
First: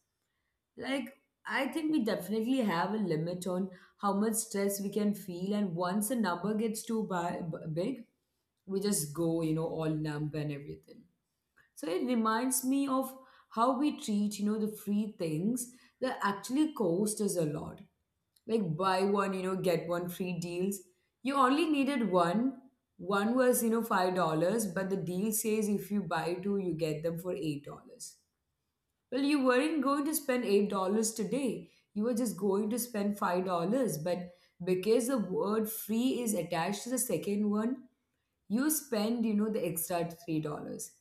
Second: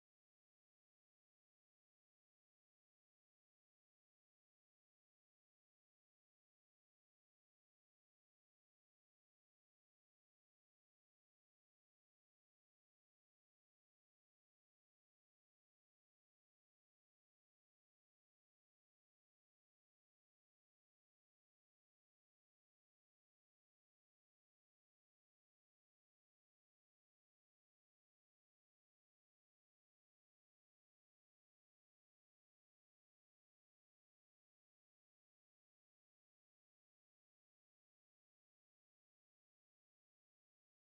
Speaker 1: Like, I think we definitely have a limit on how much stress we can feel, and once the number gets too big, we just go, all numb and everything. So it reminds me of how we treat, the free things that actually cost us a lot. Like buy one, get one free deals. You only needed one. One was, $5, but the deal says if you buy two, you get them for $8. Well, you weren't going to spend $8 today. You were just going to spend $5. But because the word free is attached to the second one, you spend, the extra $3.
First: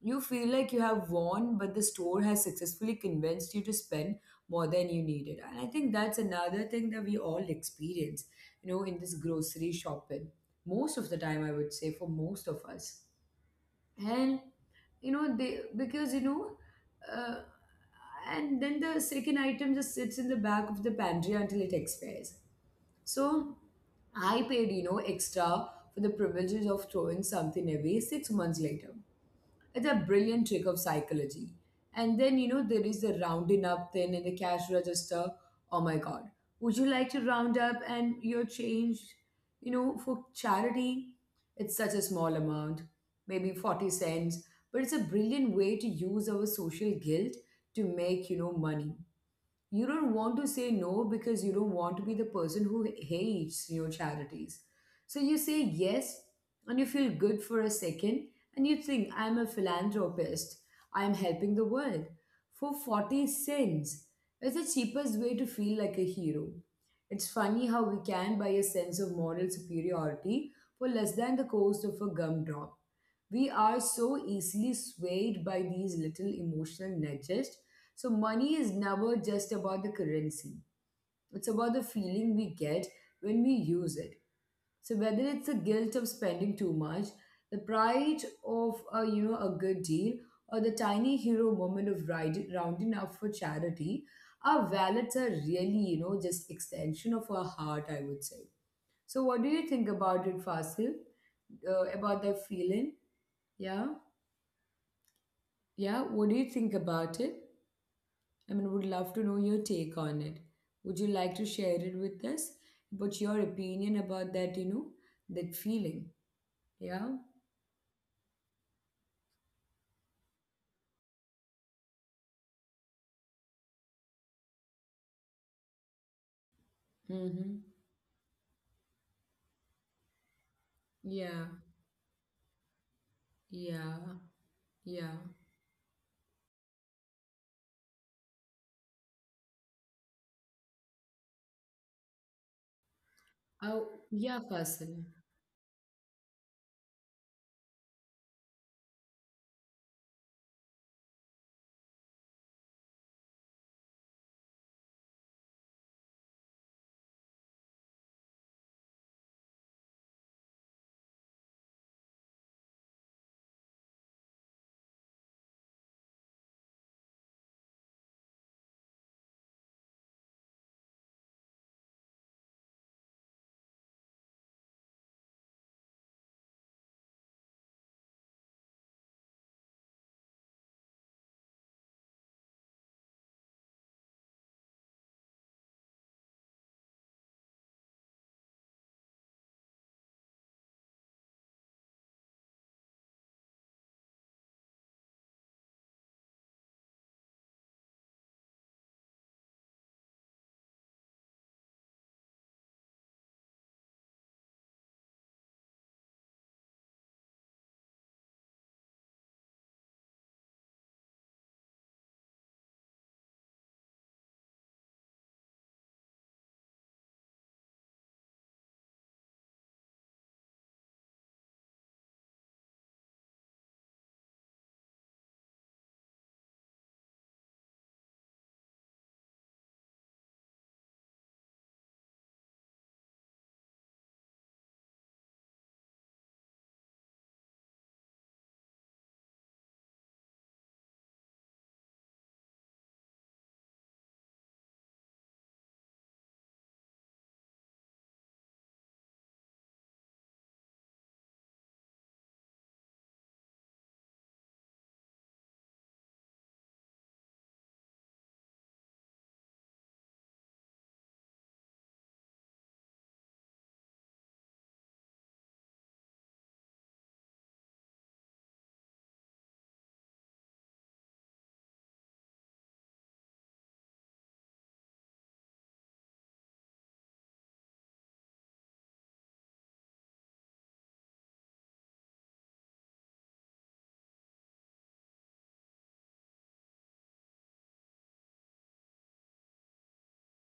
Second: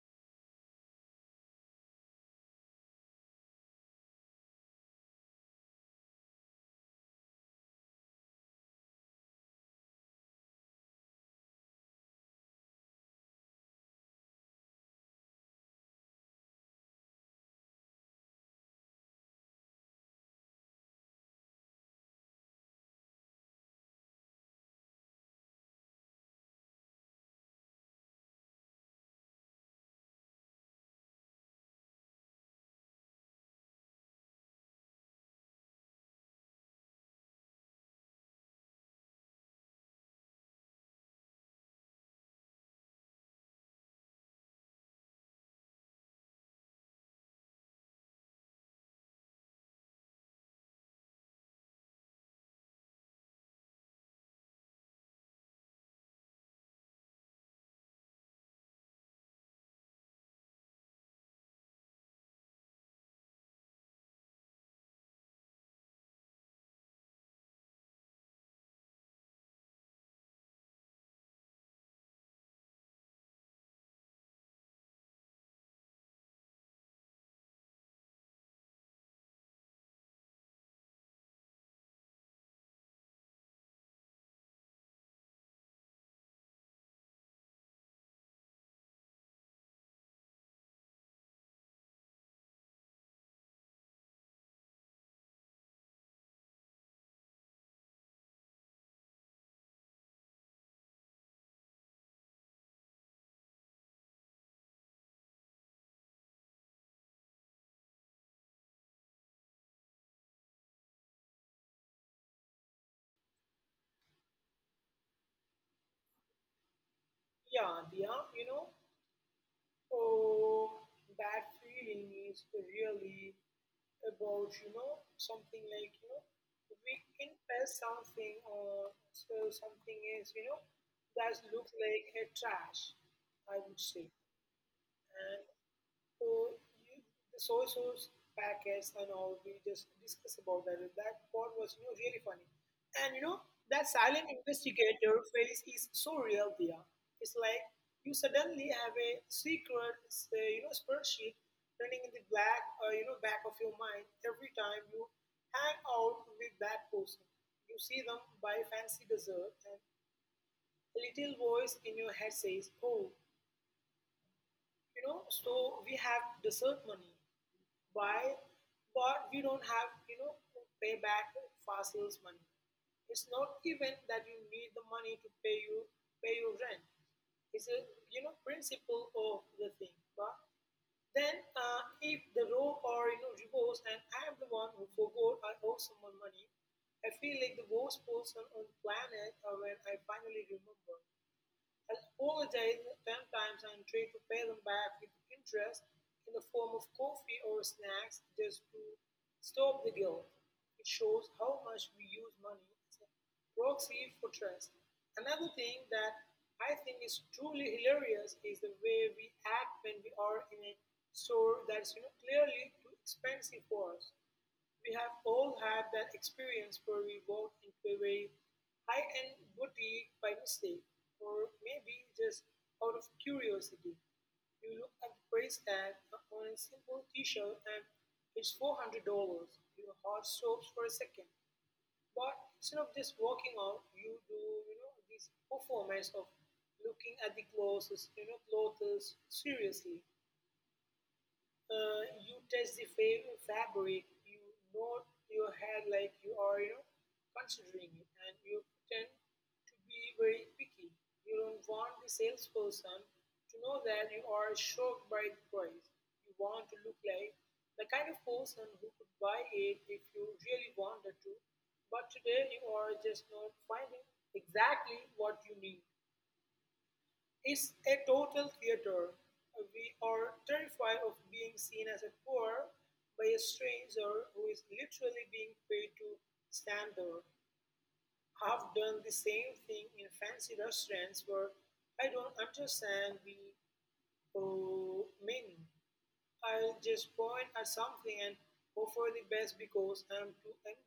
Speaker 1: You feel like you have won, but the store has successfully convinced you to spend more than you needed. And I think that's another thing that we all experience, in this grocery shopping. Most of the time, I would say, for most of us. And, you know, they, because, you know, uh, and then the second item just sits in the back of the pantry until it expires. So I paid, extra for the privileges of throwing something away 6 months later. It's a brilliant trick of psychology. And then, there is the rounding up thing in the cash register. Oh my God. Would you like to round up and your change, for charity? It's such a small amount, maybe 40 cents, but it's a brilliant way to use our social guilt to make, money. You don't want to say no because you don't want to be the person who hates your charities. So you say yes and you feel good for a second and you think, I'm a philanthropist, I'm helping the world for 40 cents. It's the cheapest way to feel like a hero. It's funny how we can buy a sense of moral superiority for less than the cost of a gumdrop. We are so easily swayed by these little emotional nudges, so money is never just about the currency. It's about the feeling we get when we use it. So whether it's the guilt of spending too much, the pride of a a good deal, or the tiny hero moment of riding, rounding up for charity, our wallets are really just extension of our heart. I would say. So what do you think about it, Fasil? About that feeling? Yeah, yeah. What do you think about it? I mean, would love to know your take on it. Would you like to share it with us? What's your opinion about that, that feeling? Yeah.
Speaker 2: Yeah, yeah. You know, oh, that feeling is really about something like we in
Speaker 1: Mm-hmm.
Speaker 2: as something, or so something is that
Speaker 1: Yeah.
Speaker 2: looks like a trash, I would say.
Speaker 1: Yeah. Yeah.
Speaker 2: or you- the soy sauce packets and all we just discuss about, that that part was really funny. And that silent
Speaker 1: Oh, yeah,
Speaker 2: investigator
Speaker 1: Fasil.
Speaker 2: face is so real there. It's like you suddenly have a secret, say, you know spreadsheet running in the black you know back of your mind every time you hang out with that person. You see them buy fancy dessert and a little voice in your head says, oh, so we have dessert money, why? But we don't have, to pay back fast sales money. It's not even that you need the money to pay your rent. It's a principle of the thing. But then, if the row, or reverse, and I am the one who forgot I owe someone money, I feel like the worst person on the planet when I finally remember and apologized 10 times and tried to pay them back with interest in the form of coffee or snacks just to stop the guilt. It shows how much we use money as a proxy for trust. Another thing that I think is truly hilarious is the way we act when we are in a store that's, clearly too expensive for us. We have all had that experience where we walk into a very high end boutique by mistake, or maybe just out of curiosity. You look at the price tag on a simple t shirt and it's $400. Your heart stops for a second. But instead of just walking out, you do, this performance of looking at the clothes seriously. You touch the fabric, you nod your head like you are, considering it, and you pretend to be very picky. You don't want the salesperson to know that you are shocked by the price. You want to look like the kind of person who could buy it if you really wanted to, but today you are just not finding exactly what you need. It's a total theater. We are terrified of being seen as a poor by a stranger who is literally being paid to stand there. I've done the same thing in fancy restaurants where I don't understand the menu. I'll just point at something and offer the best because I'm too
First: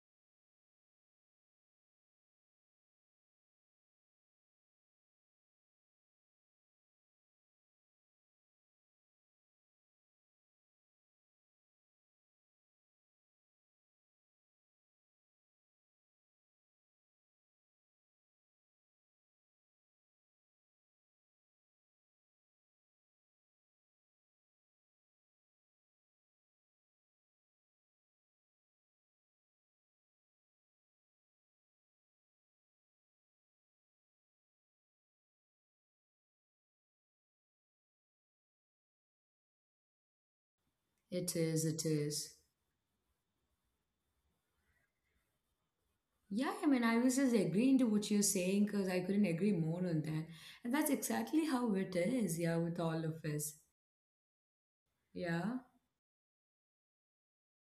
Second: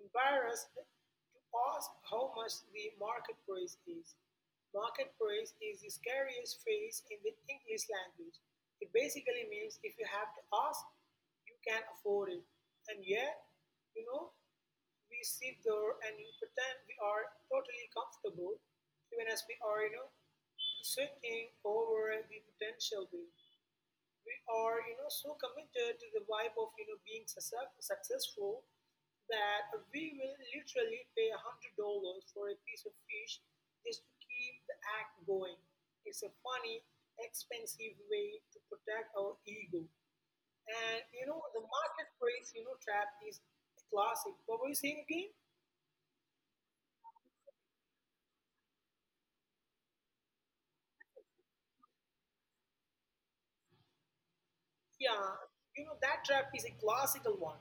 Speaker 2: embarrassed to ask how much the market price is. Market price is the scariest phrase in the English language. It basically means if you have to ask, you can afford it. And yet, you know, we sit there and we pretend we are totally comfortable, even as we are, sweating over the potential bill. We are so committed to the vibe of being successful that we will literally pay $100 for a piece of fish just to keep the act going. It's a funny, expensive way to protect our ego. And
Speaker 1: It is.
Speaker 2: the
Speaker 1: It
Speaker 2: market
Speaker 1: is.
Speaker 2: price trap is a classic. What were you saying again?
Speaker 1: Yeah, I mean, I was just agreeing to what you're saying because I couldn't agree more on that. And that's exactly how it is, yeah, with all of us.
Speaker 2: Yeah,
Speaker 1: Yeah.
Speaker 2: you know that trap is a classical one.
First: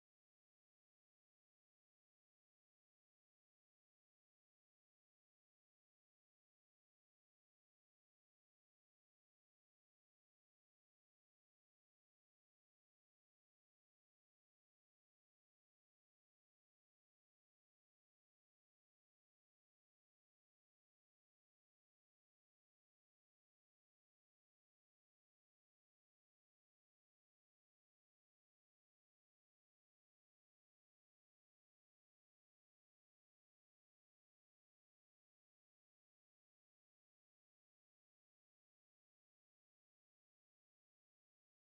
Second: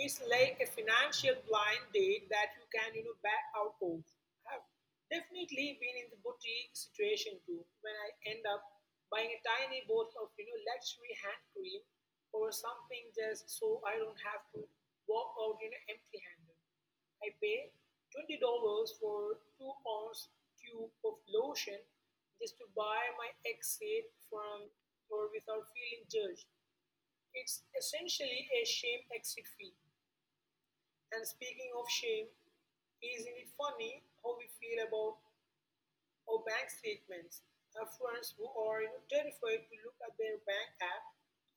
Speaker 2: It's like a financial blind date that you can, back out of. I've definitely been in the boutique situation too, when I end up buying a tiny bottle of, luxury hand cream or something just so I don't have to walk out, empty-handed. I pay $20 for 2 ounce tube of lotion just to buy my exit from or without feeling judged. It's essentially a shame exit fee. And speaking of shame, isn't it funny how we feel about our bank statements? Our friends who are, terrified to look at their bank app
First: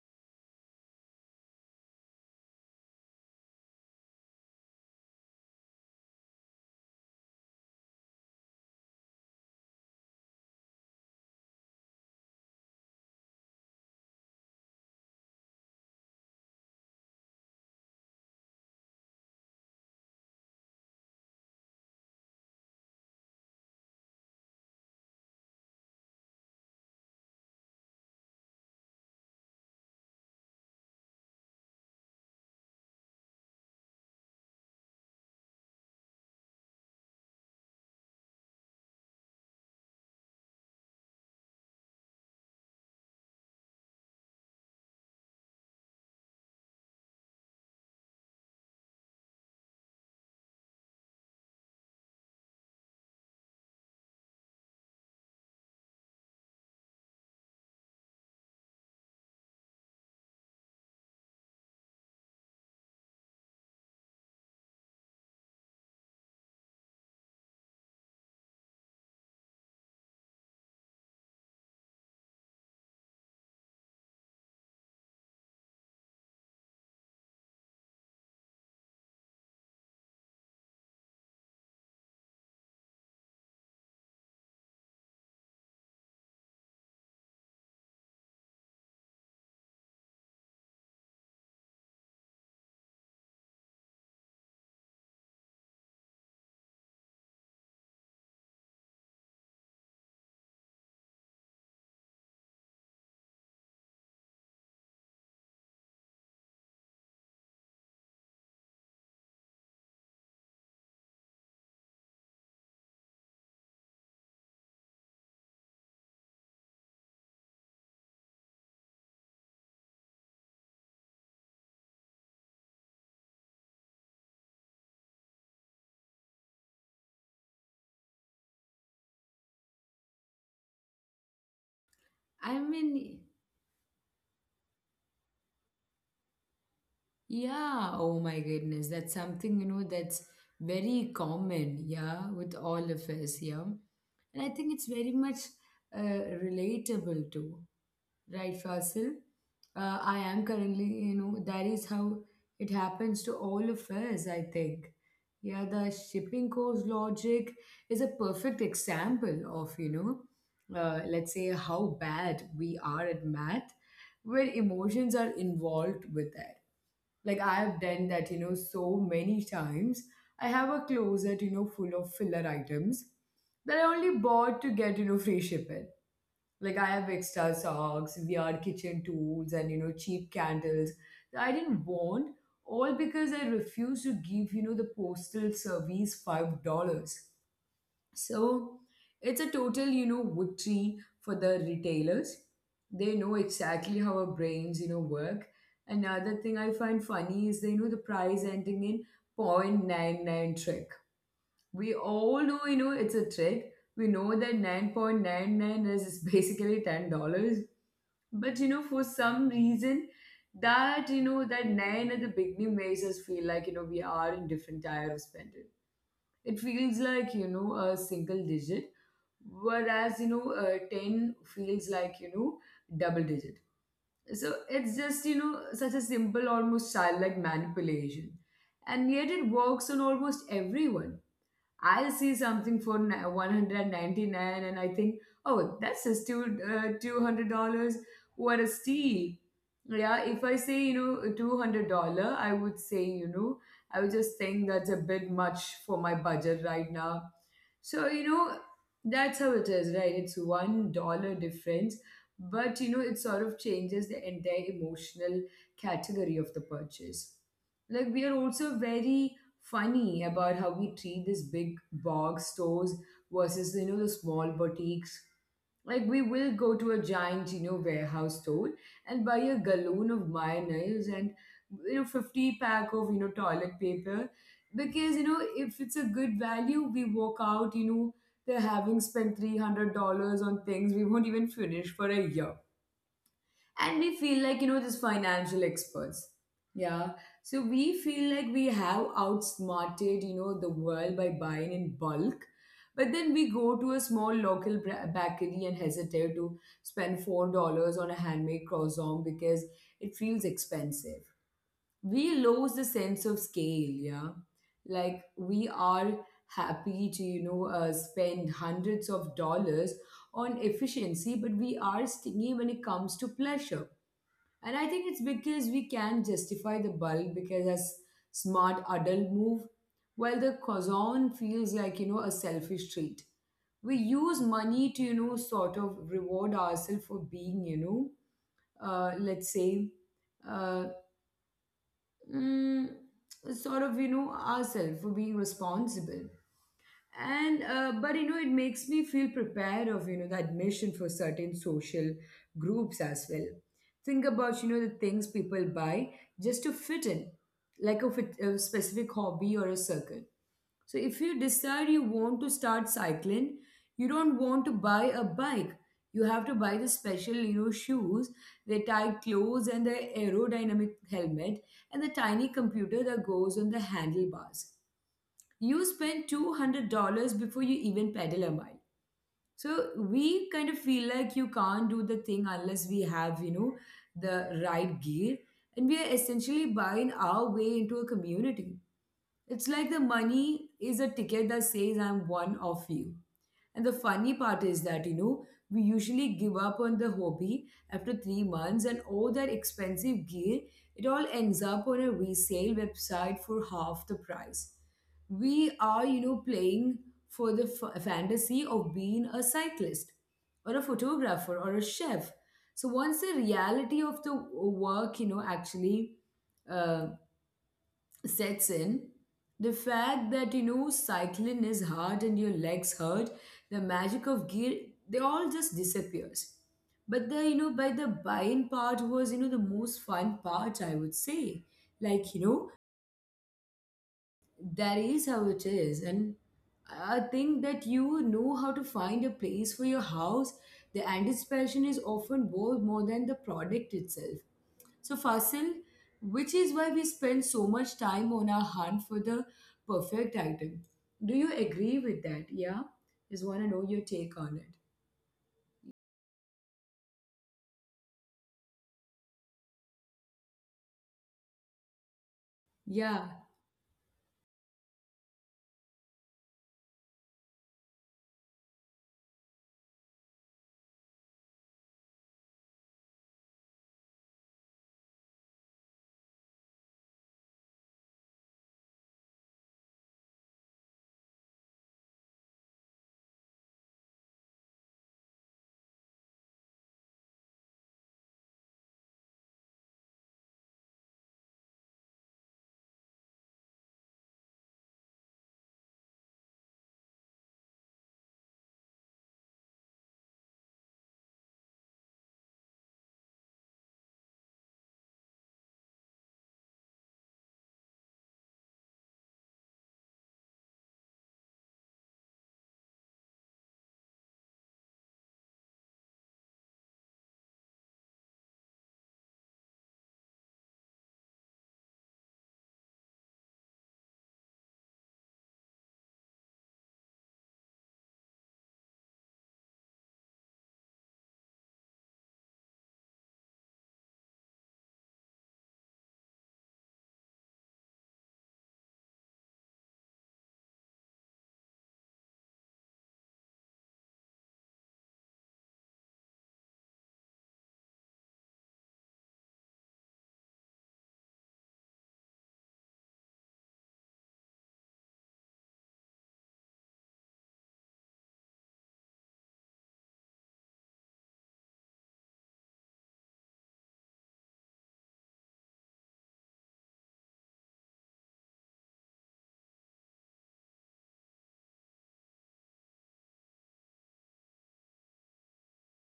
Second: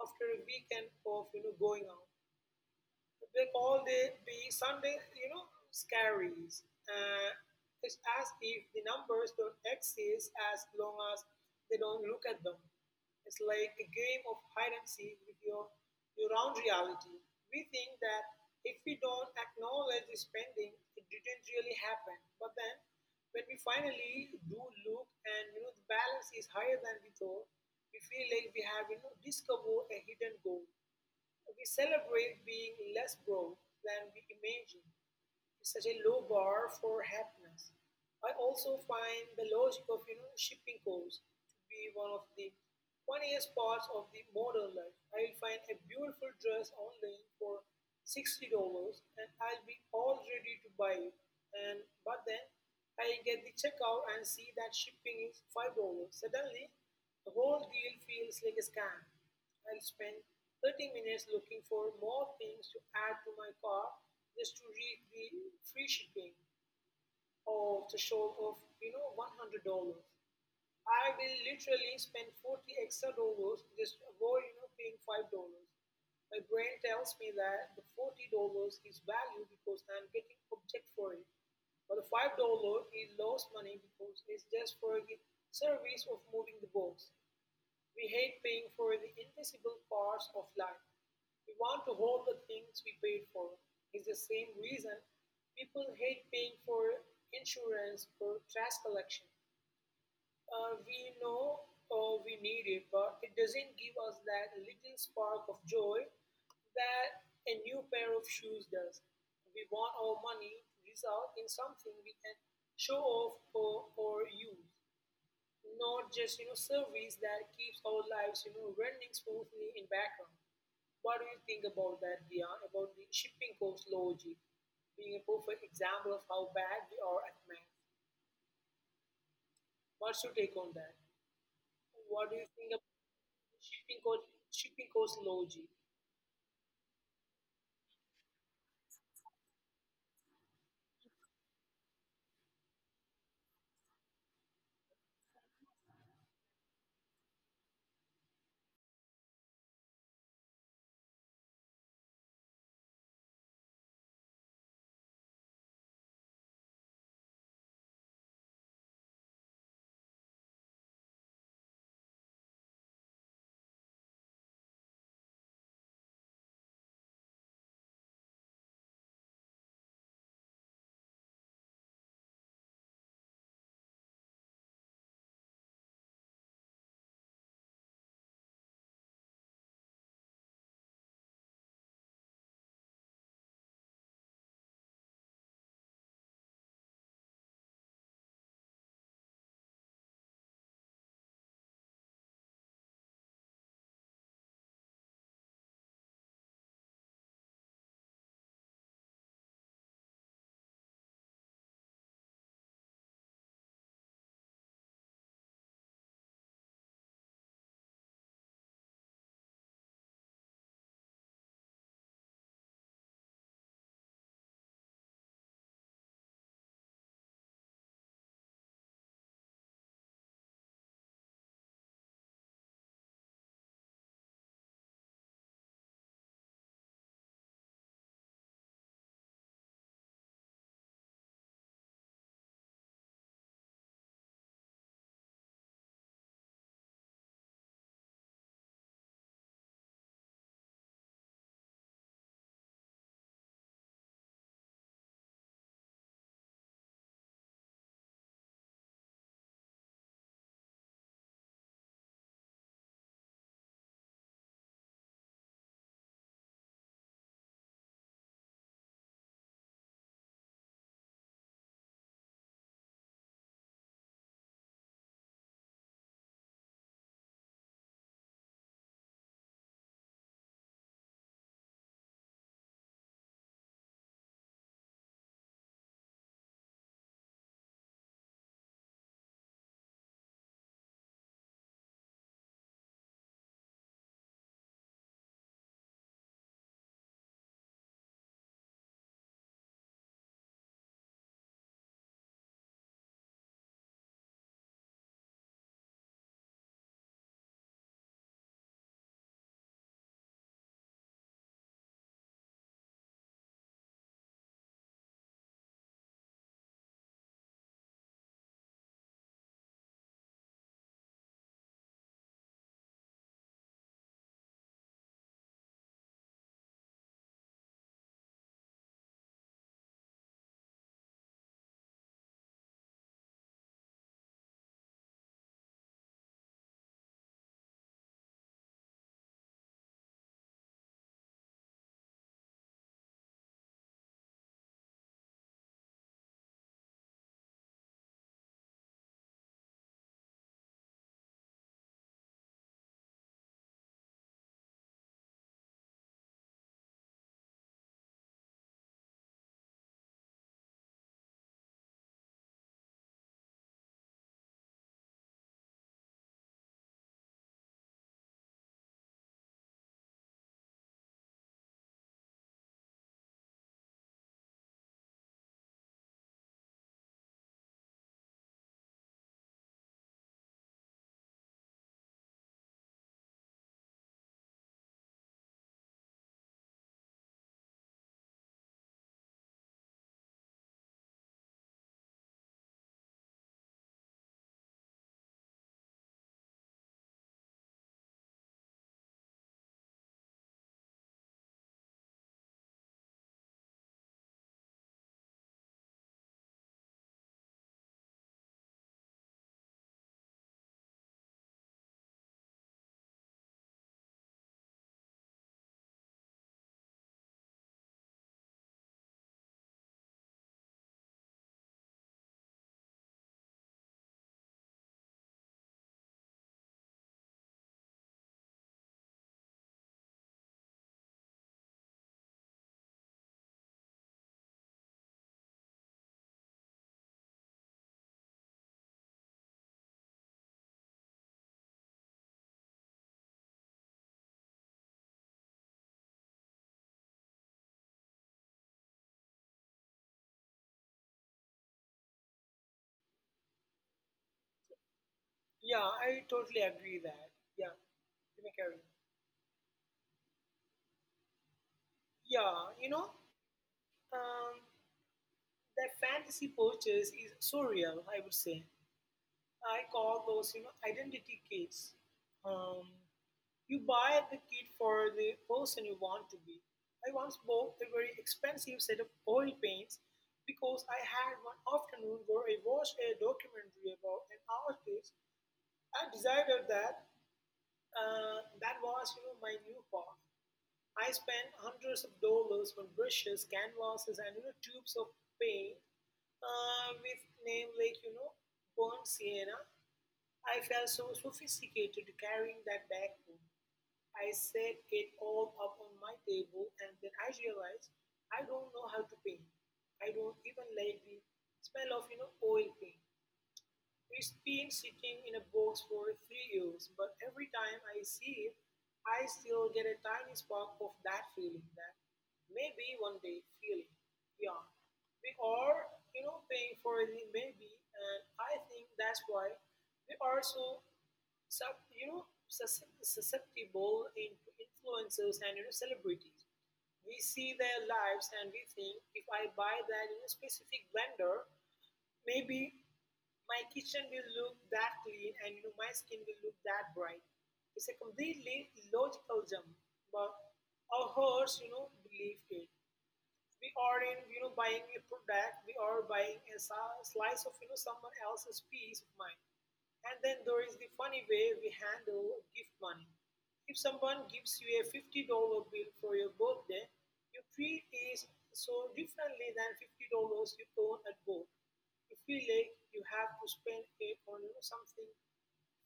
Speaker 2: after a weekend of going out. They call the Sunday, scaries. It's as if the numbers don't exist as long as they don't look at them. It's like a game of hide and seek with your own reality. We think that if we don't acknowledge the spending, it didn't really happen. But then, when we finally do look, and you know the balance is higher than we thought, we feel like we have discovered a hidden goal. We celebrate being less broke than we imagine. It's such a low bar for happiness. I also find the logic of shipping costs to be one of the funniest parts of the modern life. I'll find a beautiful dress online for $60, and I'll be all ready to buy it. And but then I get the checkout and see that shipping is $5. Suddenly, the whole deal feels like a scam. I'll spend 30 minutes looking for more things to add to my cart just to reach the free shipping of the show of $100. I will literally spend 40 extra dollars just to avoid paying $5. My brain tells me that the $40 is value because I'm getting object for it. But the $5 is lost money because it's just for the service of moving the box. We hate paying for the invisible parts of life. We want to hold the things we paid for. It's the same reason people hate paying for insurance or trash collection. Uh, we know we need it, but it doesn't give us that little spark of joy that a new pair of shoes does. We want our money to result in something we can show off or use, not just service that keeps our lives running smoothly in background. What do you think about that, Dia? About the shipping cost logic being a perfect example of how bad we are at math. What's your take on that? What do you
Speaker 1: I
Speaker 2: think about
Speaker 1: mean,
Speaker 2: shipping cost shipping cost logic?
Speaker 1: Yeah, oh my goodness. That's something, that's very common, yeah, with all of us, yeah. And I think it's very much uh, relatable too, right, Fasil? I am currently, that is how it happens to all of us, I think. Yeah, the shipping cost logic is a perfect example of, let's say how bad we are at math, where emotions are involved with like I have done that, so many times. I have a closet, full of filler items that I only bought to get, free shipping. Like I have extra socks, weird kitchen tools, and cheap candles that I didn't want, all because I refused to give, the postal service $5. So it's a total, victory for the retailers. They know exactly how our brains, work. Another thing I find funny is they know the price ending in point nine nine trick. We all know, it's a trick. We know that 9.99 is basically $10. But, for some reason, that 9 at the beginning makes us feel like, we are in different tier of spenders. It feels like a single digit, whereas 10 feels like double digit. So it's just such a simple, almost childlike manipulation, and yet it works on almost everyone. I'll see something for 199 and I think, oh, that's just $200. What a steal. Yeah, if I say, $200, I would say, I would just think that's a bit much for my budget right now. So, that's how it is, right? It's $1 difference, but, it sort of changes the entire emotional category of the purchase. Like we are also very funny about how we treat these big box stores versus the small boutiques. Like we will go to a giant warehouse store and buy a gallon of mayonnaise and 50 pack of toilet paper, because if it's a good value we walk out they're having spent $300 on things we won't even finish for a year, and we feel like these financial experts. Yeah. So we feel like we have outsmarted the world by buying in bulk. But then we go to a small local bakery and hesitate to spend $4 on a handmade croissant because it feels expensive. We lose the sense of scale, yeah. Like we are happy to spend hundreds of dollars on efficiency, but we are stingy when it comes to pleasure. And I think it's because we can justify the bulk because as smart adult move, while the cousin feels like, a selfish treat. We use money to, sort of reward ourselves for being, let's say, uh, mm, sort of, ourselves for being responsible. And but it makes me feel prepared of the admission for certain social groups as well. Think about the things people buy just to fit in, like a, fit, a specific hobby or a circle. So if you decide you want to start cycling, you don't want to buy a bike, you have to buy the special shoes, the tight clothes, and the aerodynamic helmet, and the tiny computer that goes on the handlebars. You spend $200 before you even pedal a mile. So we kind of feel like you can't do the thing unless we have the right gear, and we are essentially buying our way into a community. It's like the money is a ticket that says I'm one of you. And the funny part is that, we usually give up on the hobby after 3 months, and all that expensive gear, it all ends up on a resale website for half the price. We are, playing for the fantasy of being a cyclist or a photographer or a chef. So once the reality of the work, actually uh, sets in, the fact that cycling is hard and your legs hurt, the magic of gear, they all just disappears. But the by the buying part was the most fun part, I would say. Like that is how it is. And I think that how to find a place for your house. The anticipation is often worth more than the product itself. So, Fasil, which is why we spend so much time on our hunt for the perfect item. Do you agree with that? Yeah? Just want to know your take on it.
Speaker 2: Yeah, I totally agree that. Yeah, you may carry. Yeah,
Speaker 1: Yeah.
Speaker 2: um, that fantasy purchase is so real. I would say I call those, you know, identity kits. Um, you buy the kit for the person you want to be. I once bought a very expensive set of oil paints because I had one afternoon where I watched a documentary about an artist. I decided that that was, you know, my new path. I spent hundreds of dollars on brushes, canvases, and tubes of paint with name like burnt sienna. I felt so sophisticated carrying that bag home. I set it all up on my table, and then I realized I don't know how to paint. I don't even like the smell of oil paint. It's been sitting in a box for 3 years, but every time I see it, I still get a tiny spark of that feeling, that maybe one day feeling. Yeah. We are, you know, paying for the maybe, and I think that's why we are so sub, you know, susceptible into influencers and celebrities. We see their lives, and we think if I buy that, you know, specific blender, maybe my kitchen will look that clean, and my skin will look that bright. It's a completely logical jump, but our hearts, you know, believe it. We are in, buying a product, we are buying a slice of someone else's peace of mind. And then there is the funny way we handle gift money. If someone gives you a $50 bill for your birthday, you treat it so differently than $50 you earn at work. You feel like you have to spend it on, you know, something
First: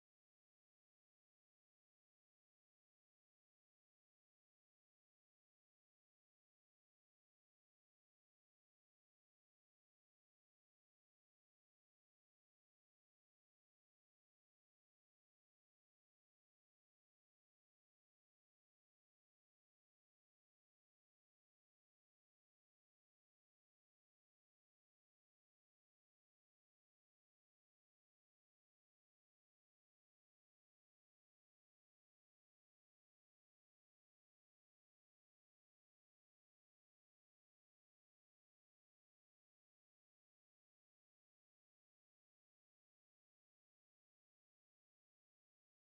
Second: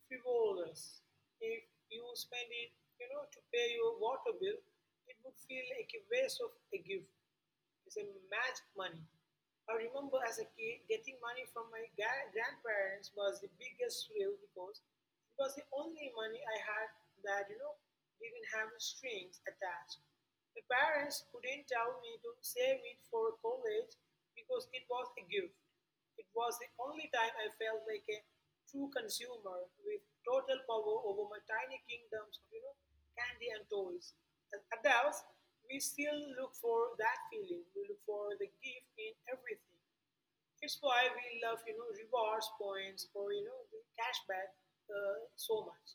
Speaker 2: frivolous. If you spend it, to pay your water bill, it would feel like a waste of a gift. It's a magic money. I remember as a kid, getting money from my grandparents was the biggest thrill, because it was the only money I had that, you know, didn't have strings attached. My parents couldn't tell me to save it for college because it was a gift. It was the only time I felt like a true consumer with total power over my tiny kingdoms of, candy and toys. As adults, we still look for that feeling. We look for the gift in everything. It's why we love, you know, rewards points or, the cashback, so much.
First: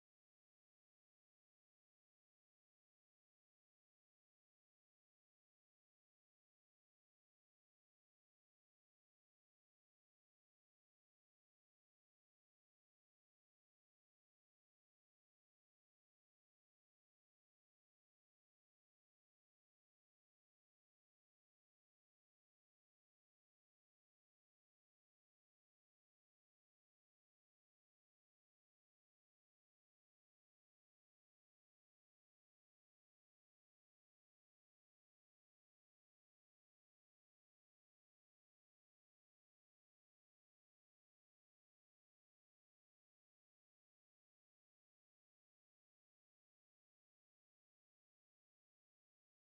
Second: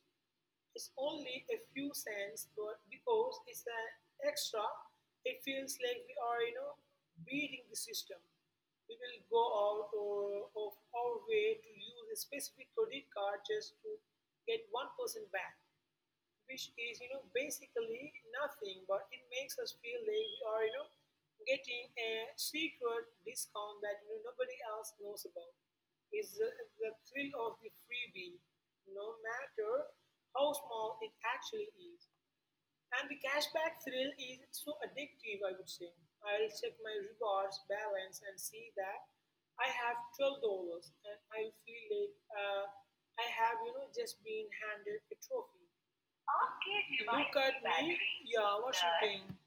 Speaker 2: It's only a few cents, but because it's an extra, it feels like we are, you know, beating the system. We will go of our way to use a specific credit card just to get 1% back, which is basically nothing, but it makes us feel like we are, getting a secret discount that nobody else knows about. It's the thrill of the freebie, no matter how small it actually is. And the cashback thrill is so addictive, I would say. I'll check my rewards balance and see that I have $12, and I feel like I have, you know, just been handed a trophy. आपके Look device की at the me. Battery Yeah, what's your thing को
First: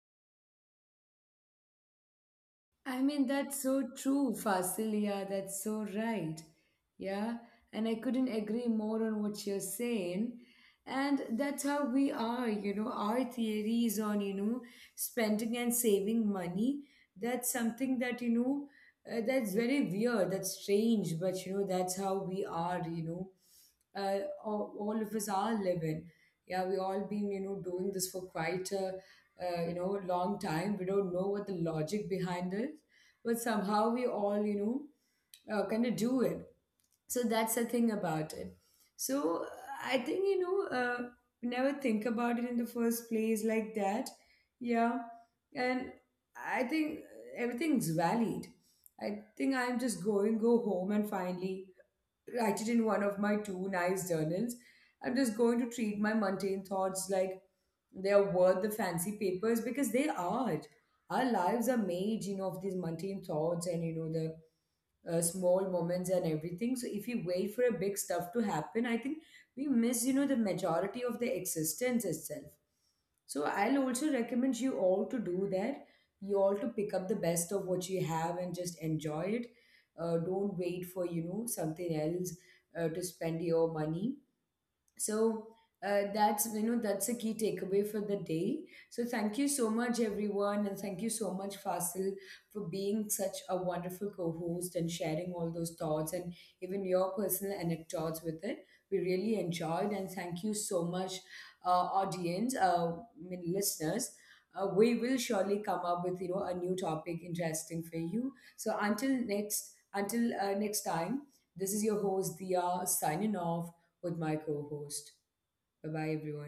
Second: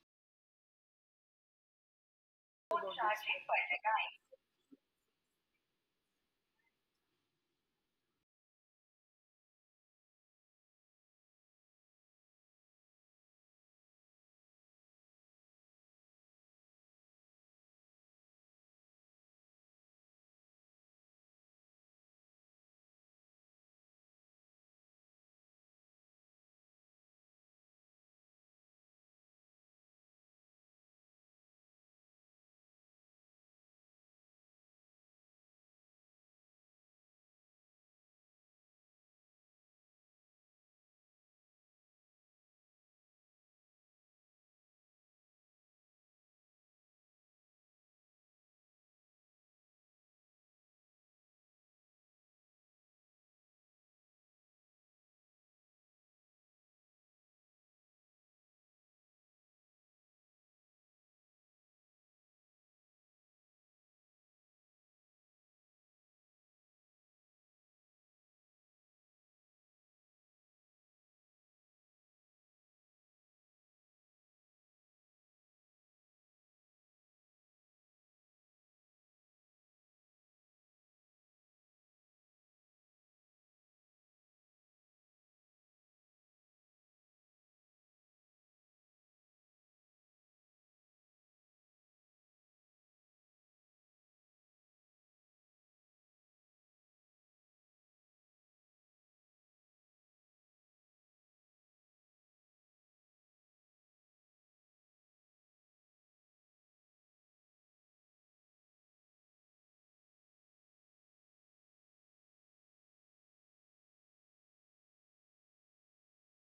Speaker 2: about this?
Speaker 1: I mean,
Speaker 2: charging
Speaker 1: that's
Speaker 2: पर
Speaker 1: so
Speaker 2: लगाएं
Speaker 1: true, Fasilia. That's so right. Yeah. And I couldn't agree more on what you're saying. And that's how we are, our theories on, spending and saving money. That's something that, that's very weird. That's strange. But, that's how we are, you know. All of us are living. Yeah, we all been, doing this for quite a long time. We don't know what the logic behind is, but somehow we all kind of do it. So that's the thing about it. So I think we never think about it in the first place like that. Yeah. And I think everything's valid. I think I'm just going go home and finally write it in one of my two nice journals. I'm just going to treat my mundane thoughts like they're worth the fancy papers because they are. Our lives are made, of these mundane thoughts and you know the small moments and everything. So if we wait for a big stuff to happen, I think we miss, the majority of the existence itself. So I'll also recommend you all to do that. You all to pick up the best of what you have and just enjoy it. Don't wait for something else to spend your money. So that's that's a key takeaway for the day. So thank you so much everyone, and thank you so much Fasil for being such a wonderful co-host and sharing all those thoughts and even your personal anecdotes with it. We really enjoyed. And thank you so much uh, audience, I mean, listeners, we will surely come up with a new topic interesting for you. So until next time, this is your host Dia signing off with my co host. Bye bye, everyone.